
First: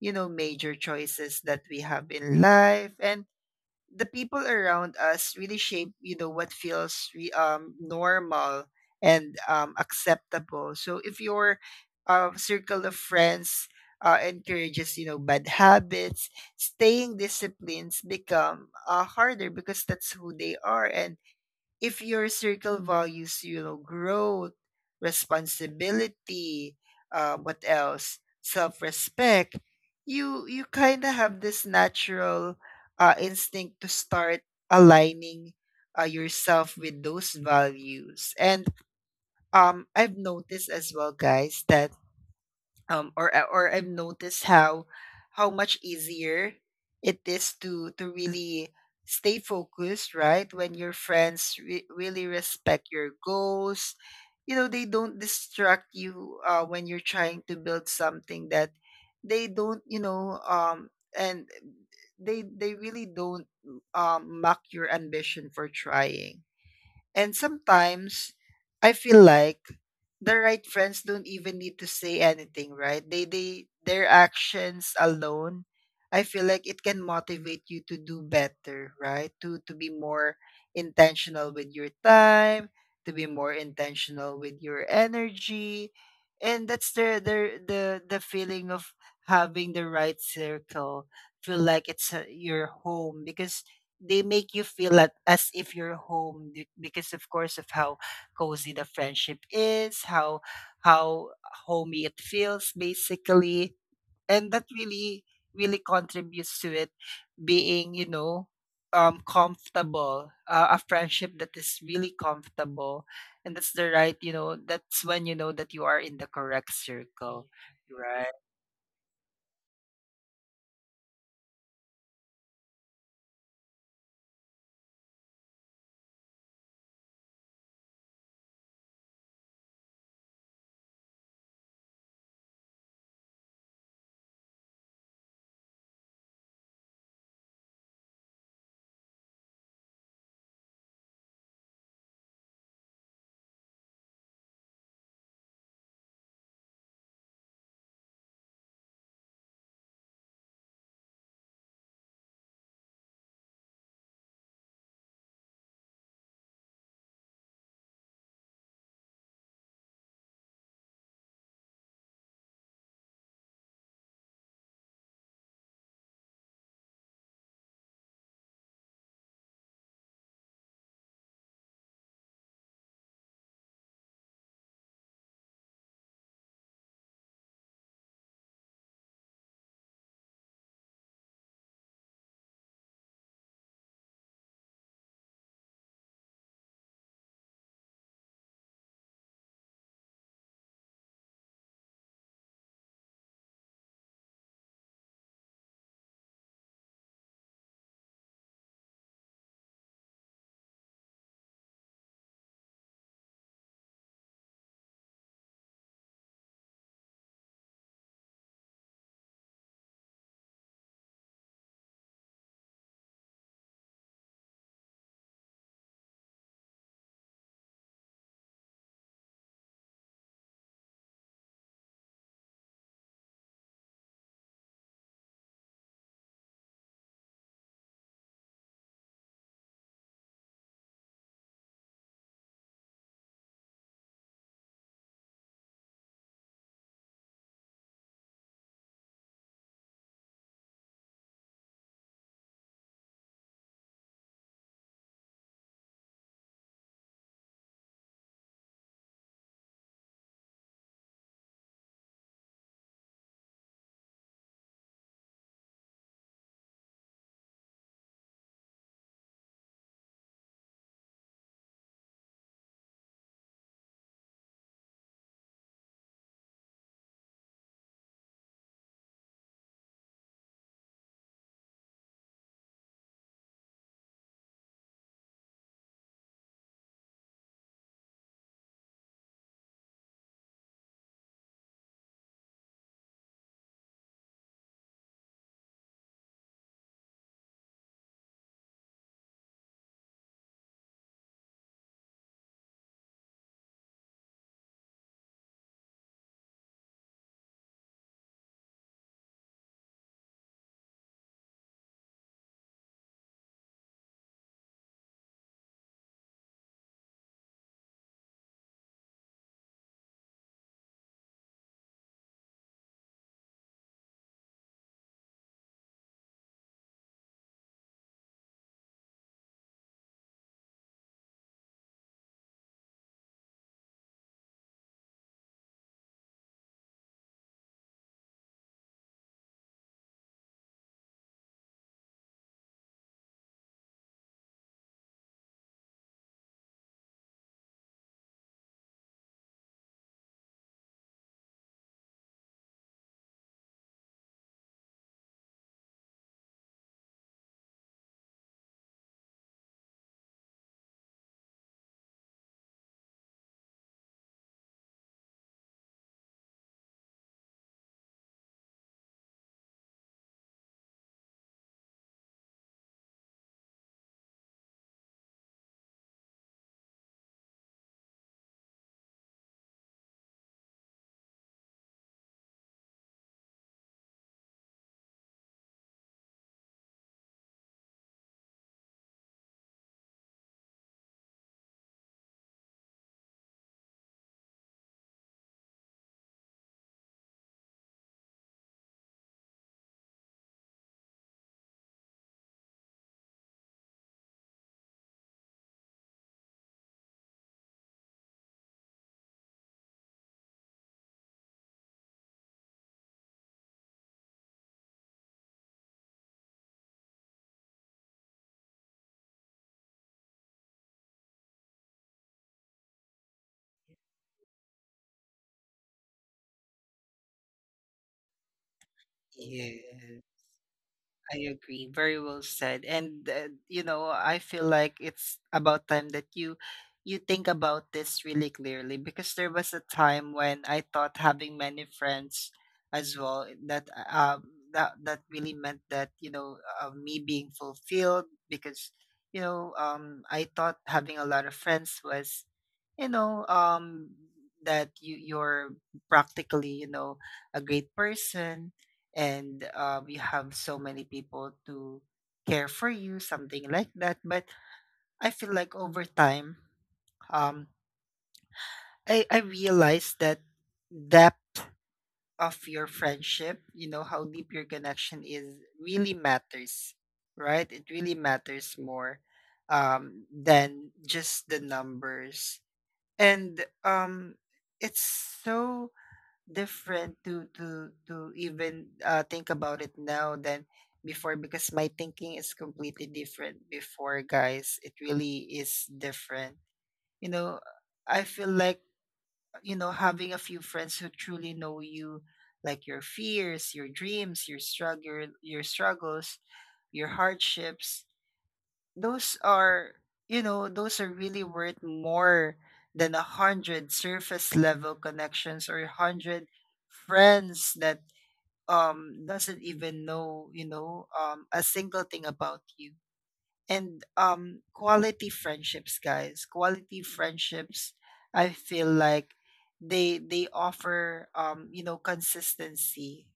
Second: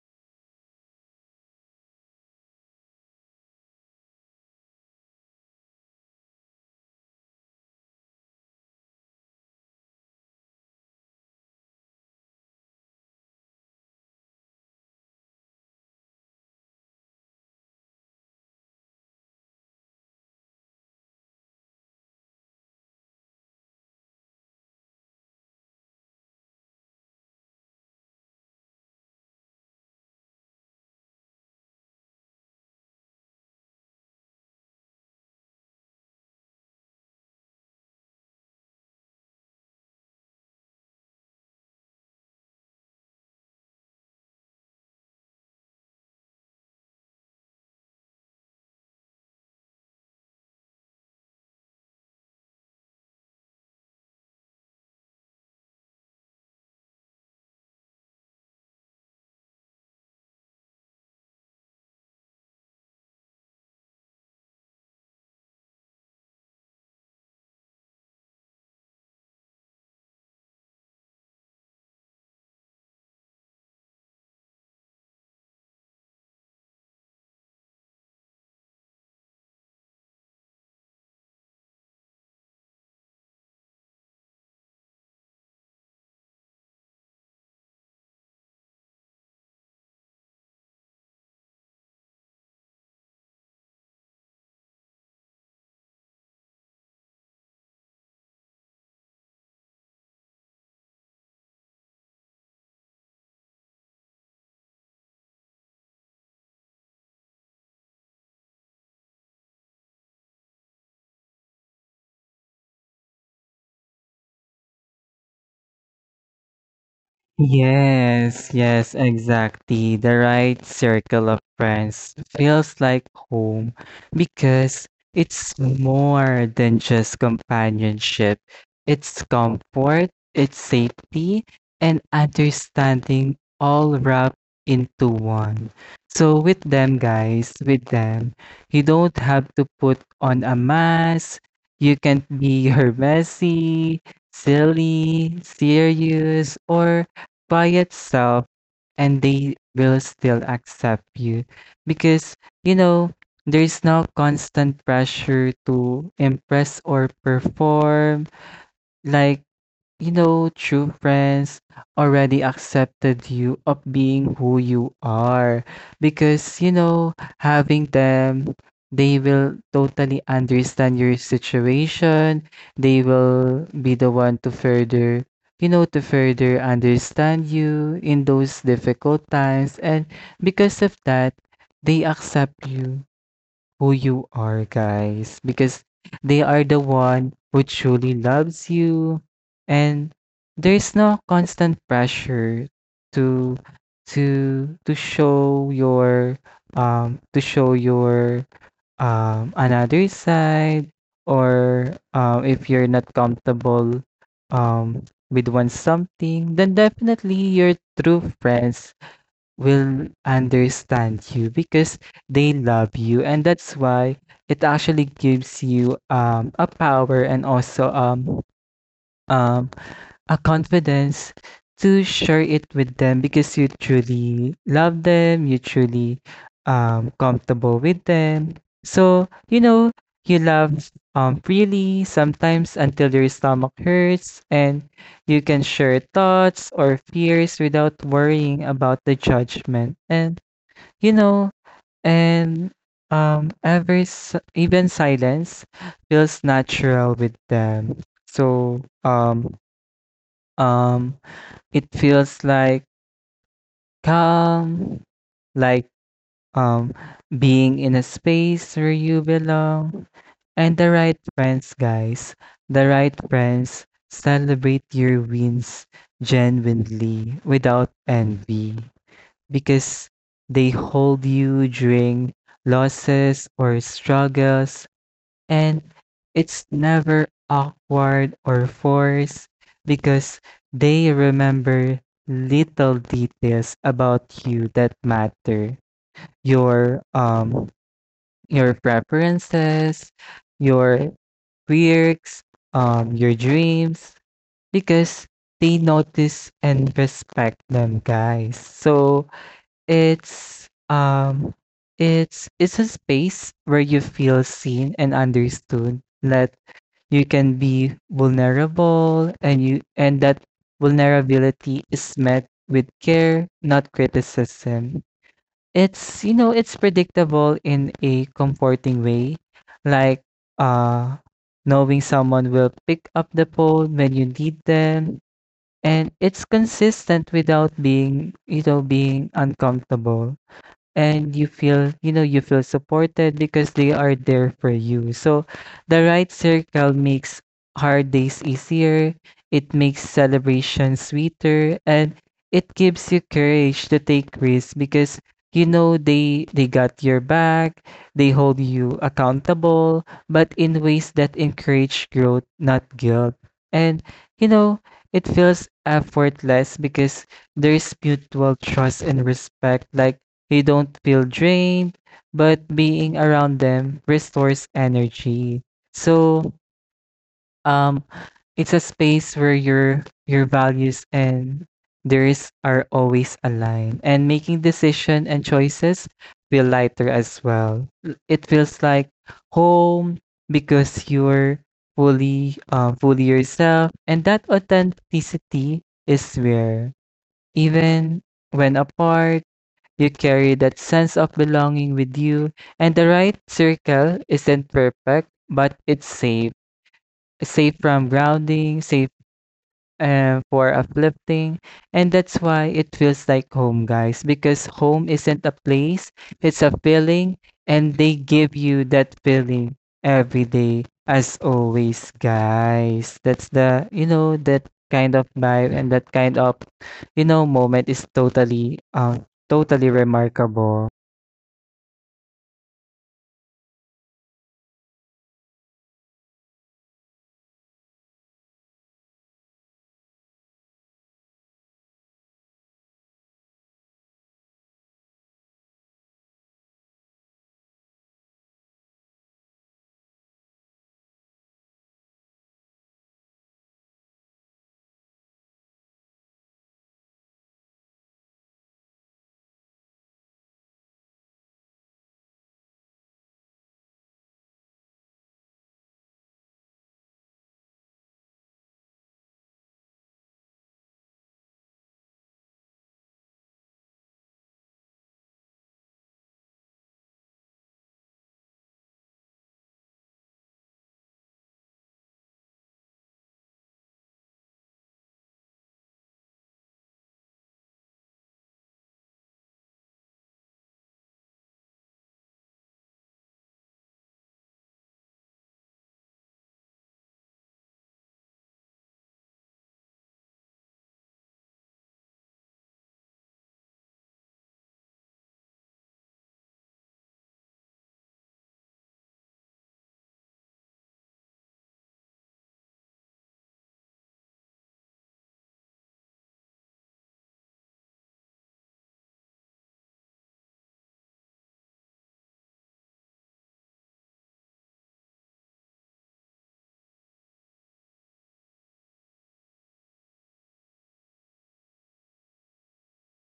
you know, major choices that we have in life. And the people around us really shape, you know, what feels normal and acceptable. So if your circle of friends encourages, you know, bad habits, staying disciplines become harder because that's who they are. And if your circle values, you know, growth, responsibility, what else, self-respect, you kind of have this natural instinct to start aligning yourself with those values. And I've noticed as well, guys, that or I've noticed how much easier it is to really stay focused, right, when your friends really respect your goals. You know, they don't distract you when you're trying to build something. That they don't, you know, and they really don't mock your ambition for trying. And sometimes I feel like the right friends don't even need to say anything, right? They, their actions alone, I feel like, it can motivate you to do better, right? To be more intentional with your time, to be more intentional with your energy. And that's the feeling of having the right circle. Feel like it's your home because they make you feel like as if you're home because, of course, of how cozy the friendship is, how how homey it feels, basically. And that really contributes to it being, you know, comfortable. A friendship that is really comfortable. And that's the right, you know, that's when you know that you are in the correct circle, right? Yes, yes, exactly. The right circle of friends feels like home because it's more than just companionship. It's comfort, it's safety, and understanding all wrapped into one. So, with them, guys, with them, you don't have to put on a mask. You can be (laughs) your messy, silly, serious, or by itself, and they will still accept you because you know there's no constant pressure to impress or perform. Like, you know, true friends already accepted you of being who you are because, you know, having them, they will totally understand your situation. They will be the one to further, you know, to further understand you in those difficult times. And because of that, they accept you who you are, guys, because they are the one who truly loves you, and there's no constant pressure to to to show your to show your another side, or if you're not comfortable um with one something, then definitely your true friends will understand you because they love you, and that's why it actually gives you a power and also um a confidence to share it with them, because you truly love them, you truly comfortable with them. So, you know, you love freely, sometimes until your stomach hurts, and you can share thoughts or fears without worrying about the judgment. And, you know, and even silence feels natural with them. So, um, it feels like calm, like um being in a space where you belong. And the right friends, guys. The right friends celebrate your wins genuinely without envy because they hold you during losses or struggles, and it's never awkward or forced because they remember little details about you that matter. Your your preferences, your quirks, your dreams, because they notice and respect them, guys. So it's it's a space where you feel seen and understood. Not you can be vulnerable, and you and that vulnerability is met with care, not criticism. It's, you know, it's predictable in a comforting way, like uh knowing someone will pick up the phone when you need them, and it's consistent without being, you know, being uncomfortable, and you feel, you know, you feel supported because they are there for you. So the right circle makes hard days easier, it makes celebration sweeter, and it gives you courage to take risks because, you know, they got your back. They hold you accountable, but in ways that encourage growth, not guilt. And, you know, it feels effortless because there's mutual trust and respect. Like, you don't feel drained, but being around them restores energy. So, um, it's a space where your values and theirs are always aligned, and making decision and choices feel lighter as well. It feels like home because you're fully yourself, and that authenticity is rare. Even when apart, you carry that sense of belonging with you, and the right circle isn't perfect, but it's safe. Safe from grounding, safe for uplifting, and that's why it feels like home, guys, because home isn't a place, it's a feeling, and they give you that feeling every day, as always, guys. That's the, you know, that kind of vibe and that kind of, you know, moment is Yeah, totally remarkable. I agree. Very well said. And you know, I feel like it's about time that you think about this really clearly. Because there was a time when I thought having many friends as well, that that really meant that, you know, me being fulfilled. Because, you know, I thought having a lot of friends was, you know, that you're practically, you know, a great person, and you have so many people to care for you, something like that. But I feel like over time, um, I realized that depth of your friendship, you know, how deep your connection is, really matters, right? It really matters more than just the numbers. And it's so different to even think about it now than before, because my thinking is completely different before, guys. It really is different. You know, I feel like, you know, having a few friends who truly know you, like your fears, your dreams, your struggle your struggles, your hardships, those are, you know, those are really worth more than 100 surface level connections, or 100 friends that doesn't even know, you know, a single thing about you. And quality friendships, guys, quality friendships, I feel like they offer you know, consistency.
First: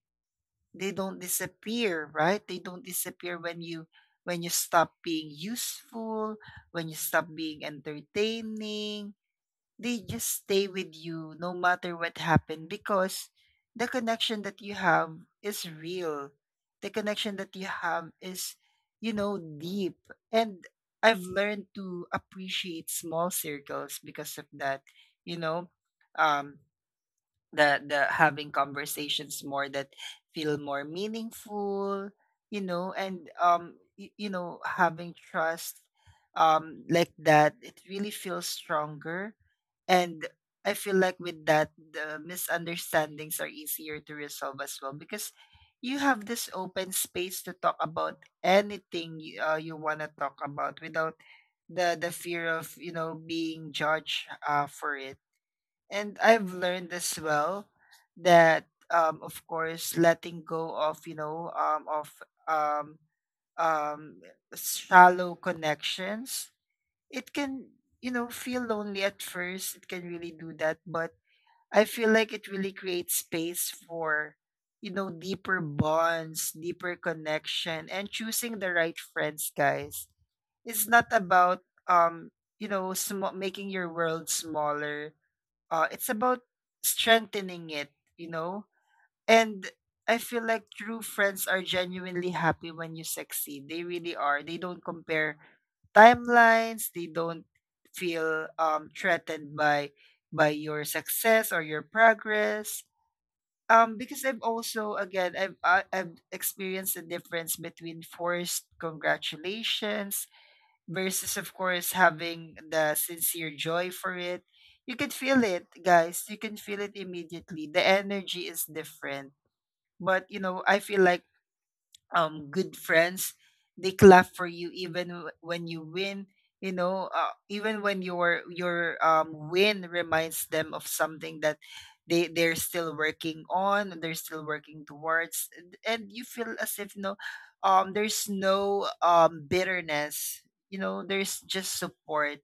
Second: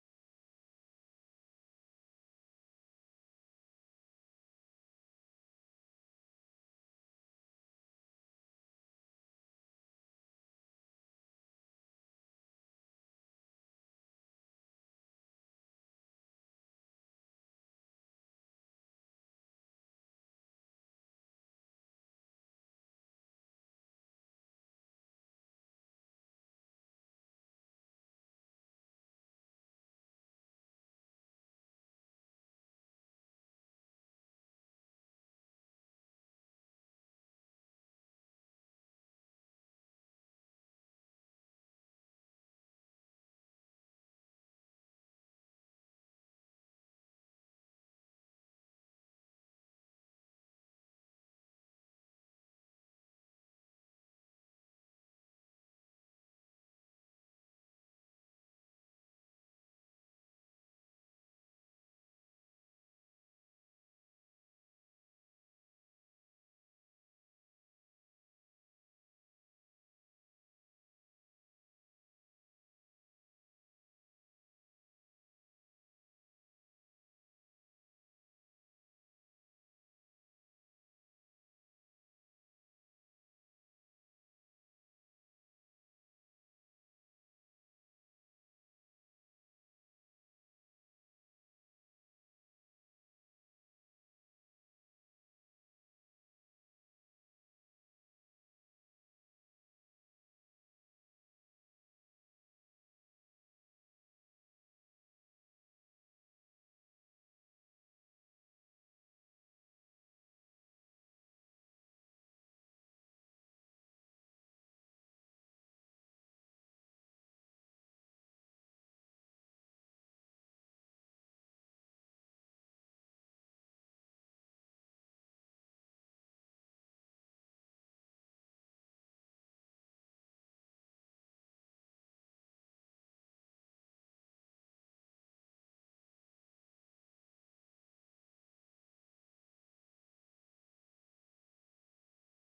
They don't disappear, right? They don't disappear when you stop being useful, when you stop being entertaining. They just stay with you no matter what happened, because the connection that you have is real. The connection that you have is, you know, deep. And I've learned to appreciate small circles because of that. You know, um, the having conversations more that feel more meaningful, you know. And you know, having trust like that, it really feels stronger. And I feel like with that, the misunderstandings are easier to resolve as well, because you have this open space to talk about anything you want to talk about, without the fear of, you know, being judged for it. And I've learned as well that of course, letting go of, you know, of um um shallow connections, it can, you know, feel lonely at first, it can really do that. But I feel like it really creates space for, you know, deeper bonds, deeper connection. And choosing the right friends, guys, it's not about um you know, making your world smaller. It's about strengthening it, you know? And I feel like true friends are genuinely happy when you succeed. They really are. They don't compare timelines. They don't feel threatened by your success or your progress. Because I've also, again, I've experienced the difference between forced congratulations versus, of course, having the sincere joy for it. You can feel it, guys, you can feel it immediately. The energy is different. But you know, I feel like good friends, they clap for you even when you win. You know, even when your win reminds them of something that they're still working on, and they're still working towards. And you feel as if, you know, there's no bitterness, you know, there's just support.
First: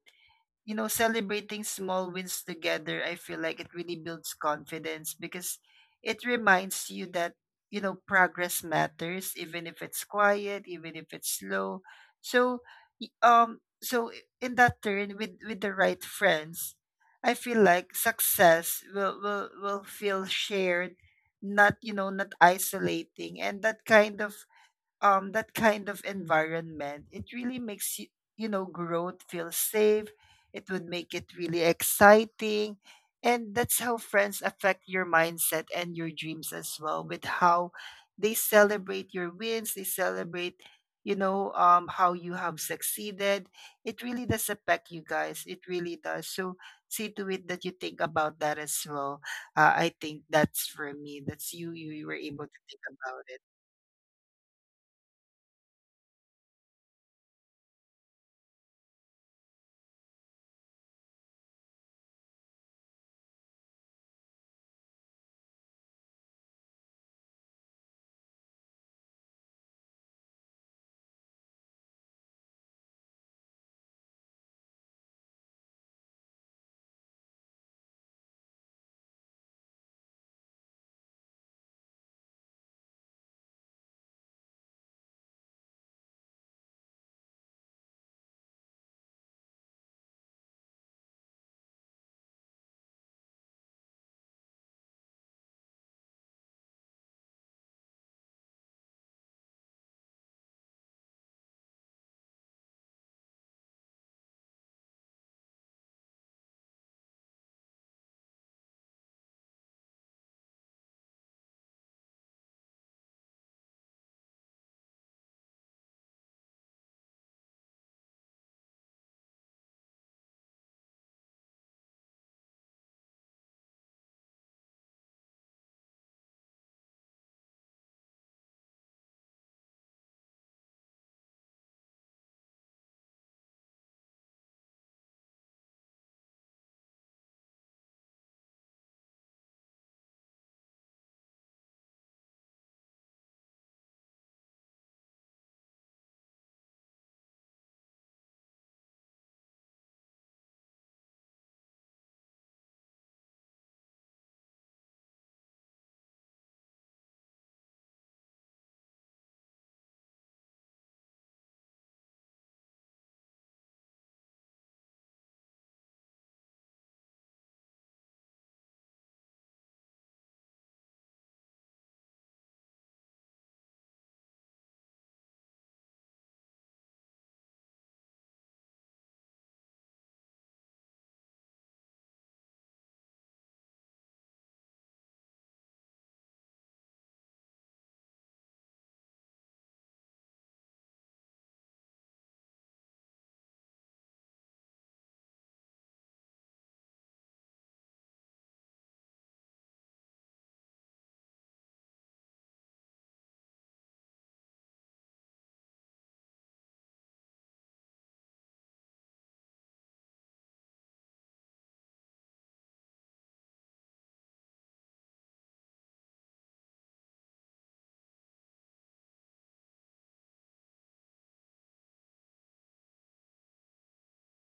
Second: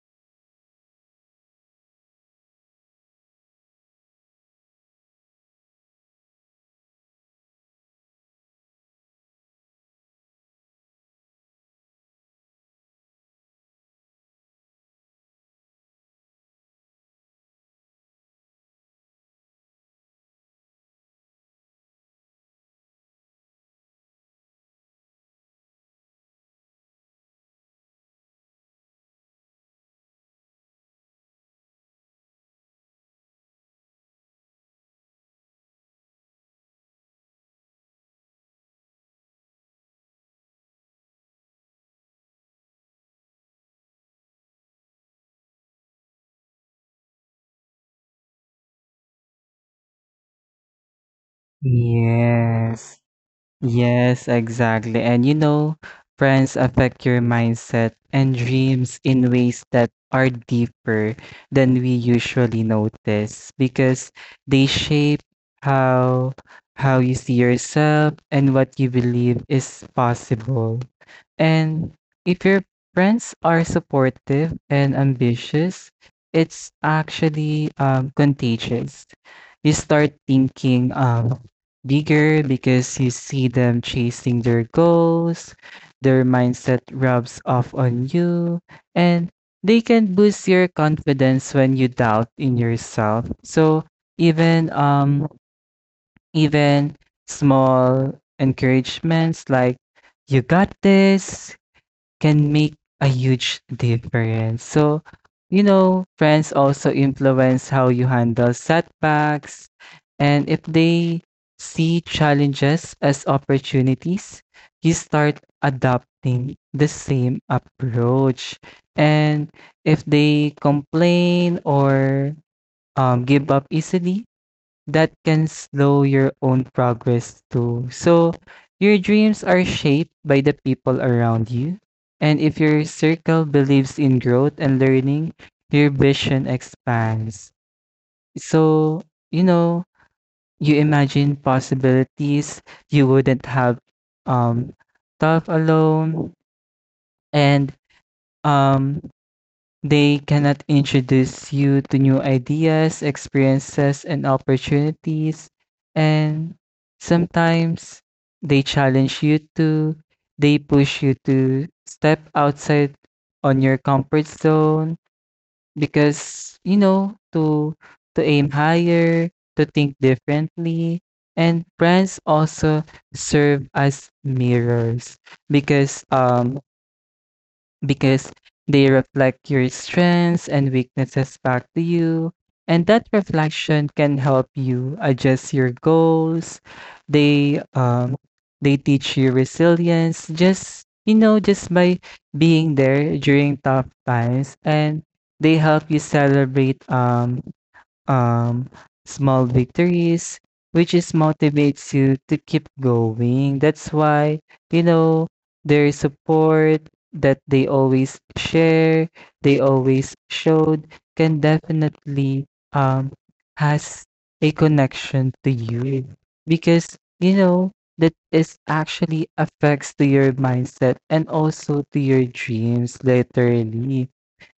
You know, celebrating small wins together, I feel like it really builds confidence, because it reminds you that, you know, progress matters, even if it's quiet, even if it's slow. So, so in that turn, with the right friends, I feel like success will, will feel shared, not, you know, not isolating. And that kind of environment, it really makes you, you know, growth feel safe. It would make it really exciting. And that's how friends affect your mindset and your dreams as well, with how they celebrate your wins, they celebrate, you know, how you have succeeded. It really does affect you, guys. It really does. So see to it that you think about that as well. I think that's for me. That's you were able to think Yes, about it. yes, exactly. And you know, friends affect your mindset and dreams in ways that are deeper than we usually notice because they shape how how you see yourself and what you believe is possible. And if your friends are supportive and ambitious, it's actually contagious. You start thinking bigger because you see them chasing their goals, their mindset rubs off on you, and they can boost your confidence when you doubt in yourself. So even um even small encouragements like you got this can make a huge difference. So, you know, friends also influence how you handle setbacks. And if they see challenges as opportunities, you start adopting the same approach. And if they complain or give up easily, that can slow your own progress too. So, your dreams are shaped by the people around you. And if your circle believes in growth and learning, your vision expands. So, you know, you imagine possibilities you wouldn't have um, thought alone. And um, they cannot introduce you to new ideas, experiences, and opportunities. And sometimes they challenge you to, they push you to step outside on your comfort zone because, you know, to aim higher, to think differently. And brands also serve as mirrors because um because they reflect your strengths and weaknesses back to you. And that reflection can help you adjust your goals. They um they teach you resilience just, you know, just by being there during tough times, and they help you celebrate um, small victories, which is motivates you to keep going. That's why, you know, their support that they always share, they always showed can definitely um has a connection to you because, you know, that is actually affects to your mindset and also to your dreams laterally.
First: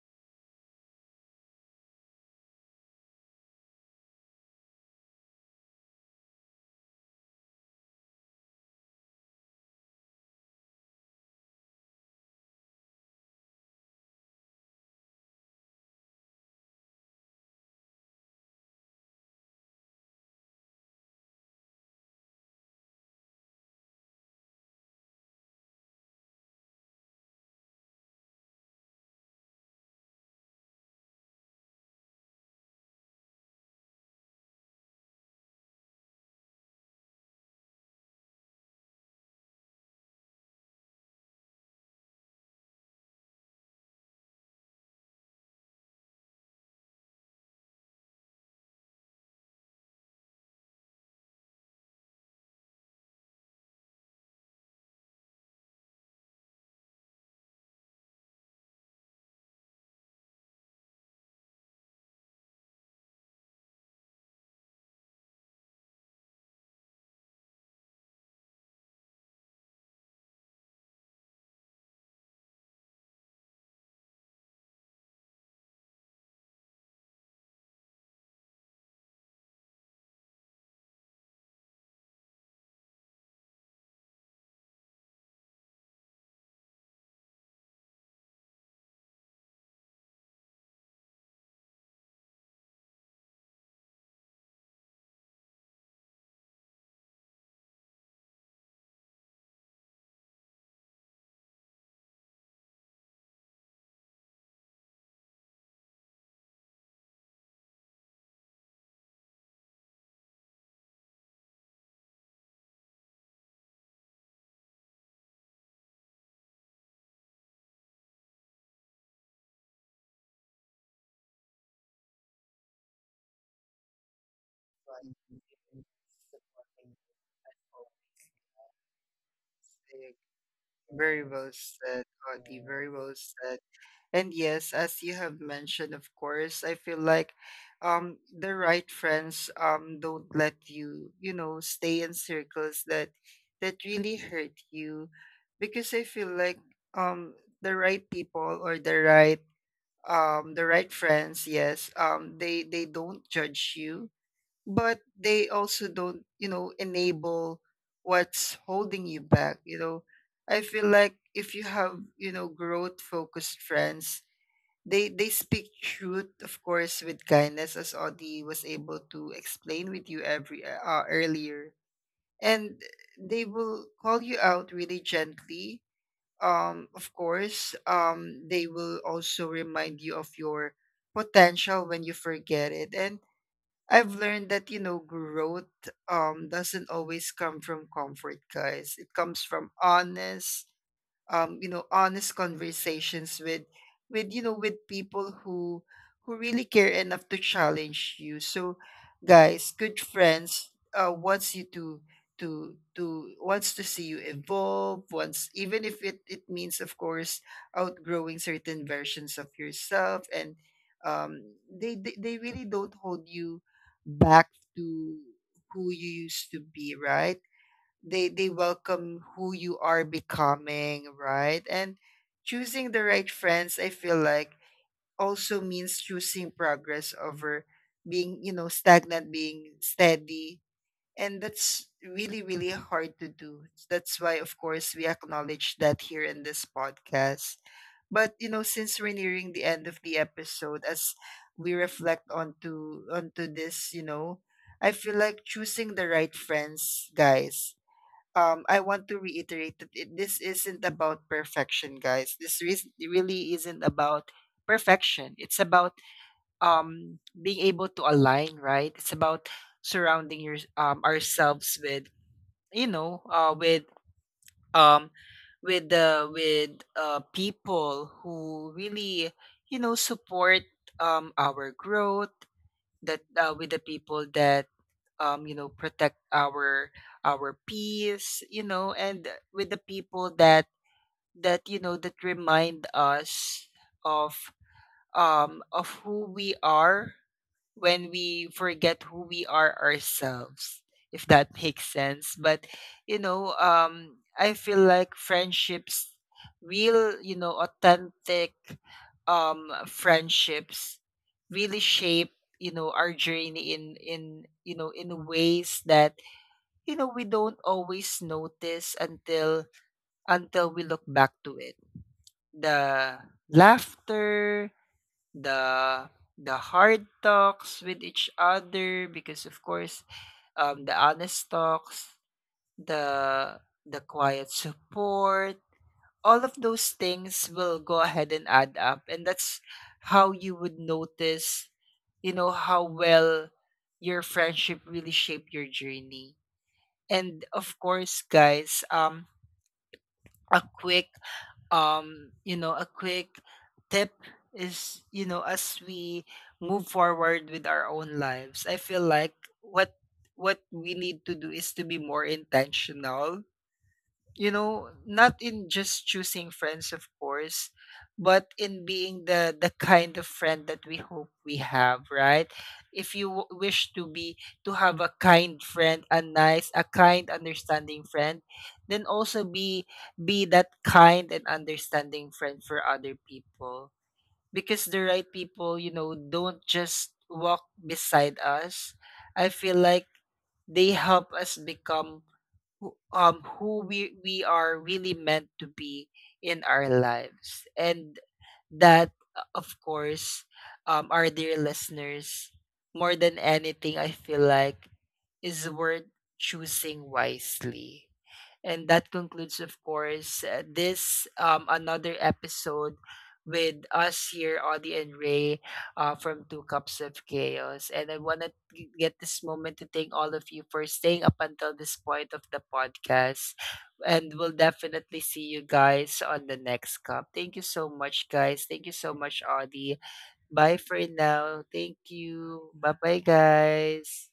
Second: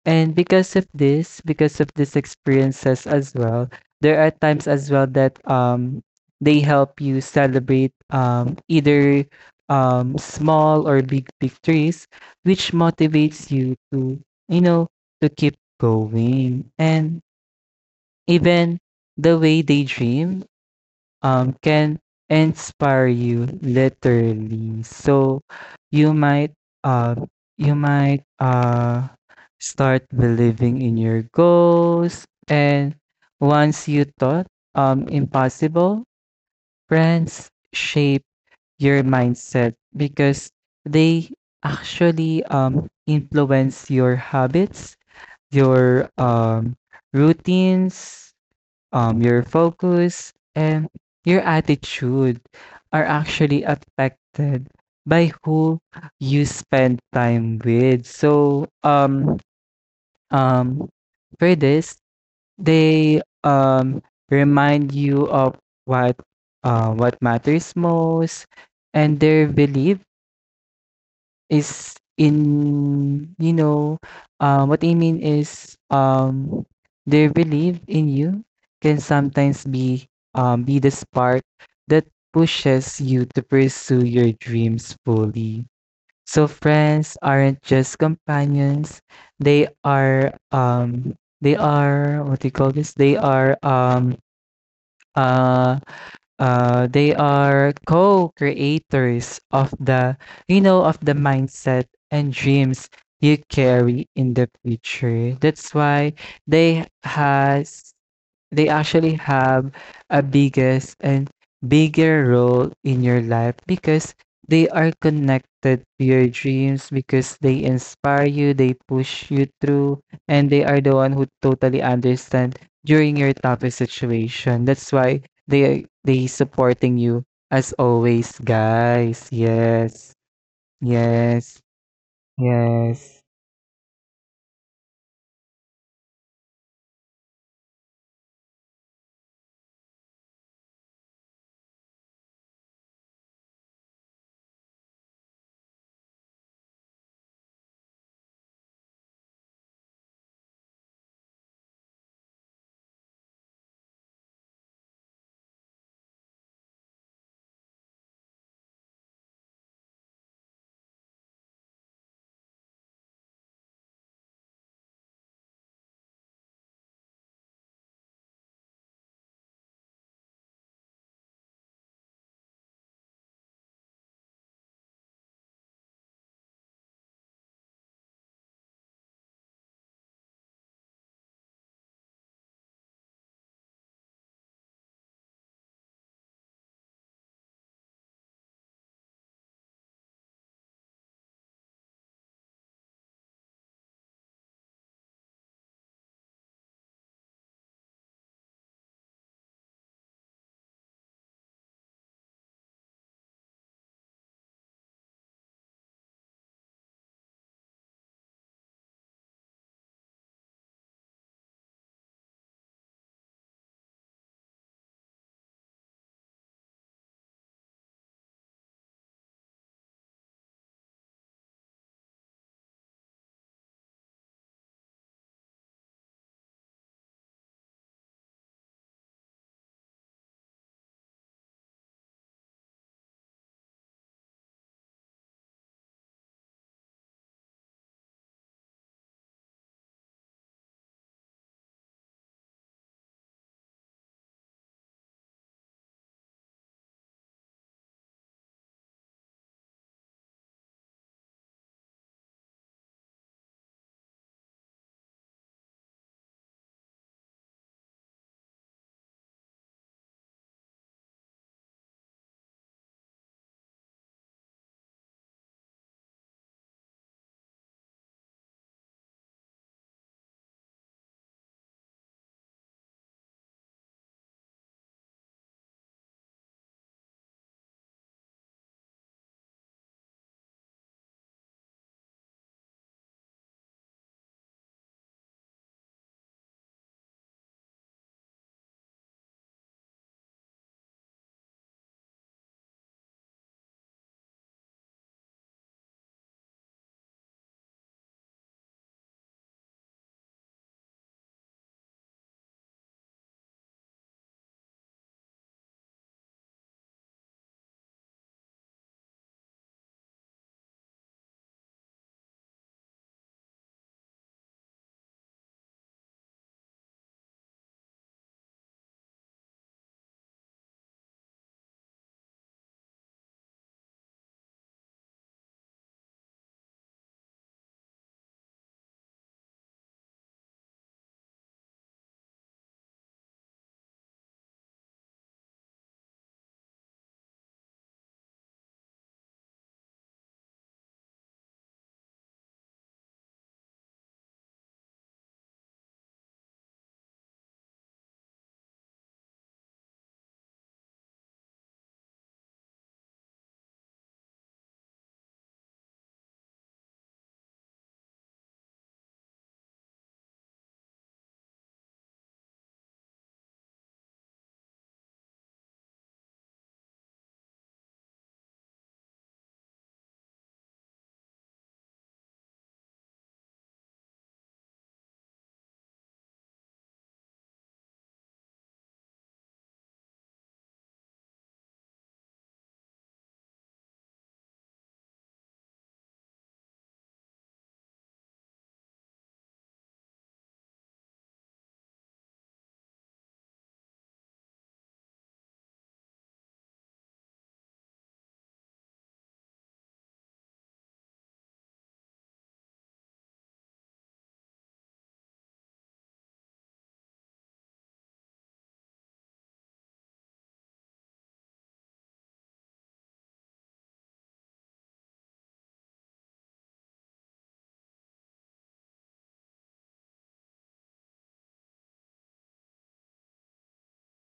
And because of this, because of these experiences as well, there are times as well that they help you celebrate either small or big victories, which motivates you to, you know, to keep going. And even the way they dream can inspire you literally. So you might uh, you might start believing in your goals and once you thought impossible, friends shape your mindset because they actually influence your habits, your routines, your focus, and your attitude are actually affected by who you spend time with. So, um, for this, they remind you of what what matters most and their belief is in, you know, what I mean is, their belief in you can sometimes be the spark that pushes you to pursue your dreams fully. So friends aren't just companions, they are, um, they are what do you call this? Uh they are co-creators of the, you know, of the mindset and dreams you carry in the future. That's why they has they actually have a biggest and bigger role in your life because they are connected to your dreams because they inspire you, they push you through, and they are the one who totally understand during your toughest situation. That's why they supporting you as always, guys. Yes. Very well Yes. said, Audie. Very well Yes. said. And yes, as you have mentioned, of course, I feel like the right friends don't let you, you know, stay in circles that really hurt you. Because I feel like um the right people, or the right friends, yes, they don't judge you, but they also don't, you know, enable what's holding you back, you know. I feel like if you have, you know, growth focused friends, they speak truth, of course, with kindness, as Audie was able to explain with you every earlier. And they will call you out really gently. Of course, they will also remind you of your potential when you forget it. And I've learned that, you know, growth doesn't always come from comfort, guys. It comes from honest, you know, honest conversations with you know, with people who really care enough to challenge you. So, guys, good friends wants you to wants to see you evolve, wants, even if it means, of course, outgrowing certain versions of yourself. And um they really don't hold you back to who you used to be, right? They welcome who you are becoming, right? And choosing the right friends, I feel like, also means choosing progress over being, you know, stagnant, being steady. And that's really hard to do. That's why, of course, we acknowledge that here in this podcast. But you know, since we're nearing the end of the episode, as we reflect onto this, you know, I feel like choosing the right friends, guys, I want to reiterate that this isn't about perfection, guys. This really isn't about perfection. It's about being able to align, right? It's about surrounding your ourselves with, you know, um, with the with people who really, you know, support our growth. That with the people that you know, protect our peace, you know, and with the people that you know, that remind us of of who we are when we forget who we are ourselves, if that makes sense. But you know, I feel like friendships, real, you know, authentic friendships, really shape, you know, our journey in you know, in ways that, you know, we don't always notice until we look back to it. The laughter, the the hard talks with each other, because, of course, the honest talks, the the quiet support, all of those things will go ahead and add up. And that's how you would notice, you know, how well your friendship really shaped your journey. And of course, guys, a quick you know, a quick tip is, you know, as we move forward with our own lives, I feel like, what what we need to do is to be more intentional, you know, not in just choosing friends, of course, but in being the kind of friend that we hope we have, right? If you wish to be to have a kind friend, a nice a kind understanding friend, then also be that kind and understanding friend for other people. Because the right people, you know, don't just walk beside us. I feel like they help us become who we are really meant to be in our lives. And that, of course, our dear listeners, more than anything, I feel like, is worth choosing wisely. And that concludes, of course, this another episode with us here, Audie and Ray, from Two Cups of Chaos. And I want to get this moment to thank all of you for staying up until this point of the podcast. And we'll definitely see you guys on the next cup. Thank you so much, guys. Thank you so much, Audie. Bye for now. Thank you. Bye bye, guys.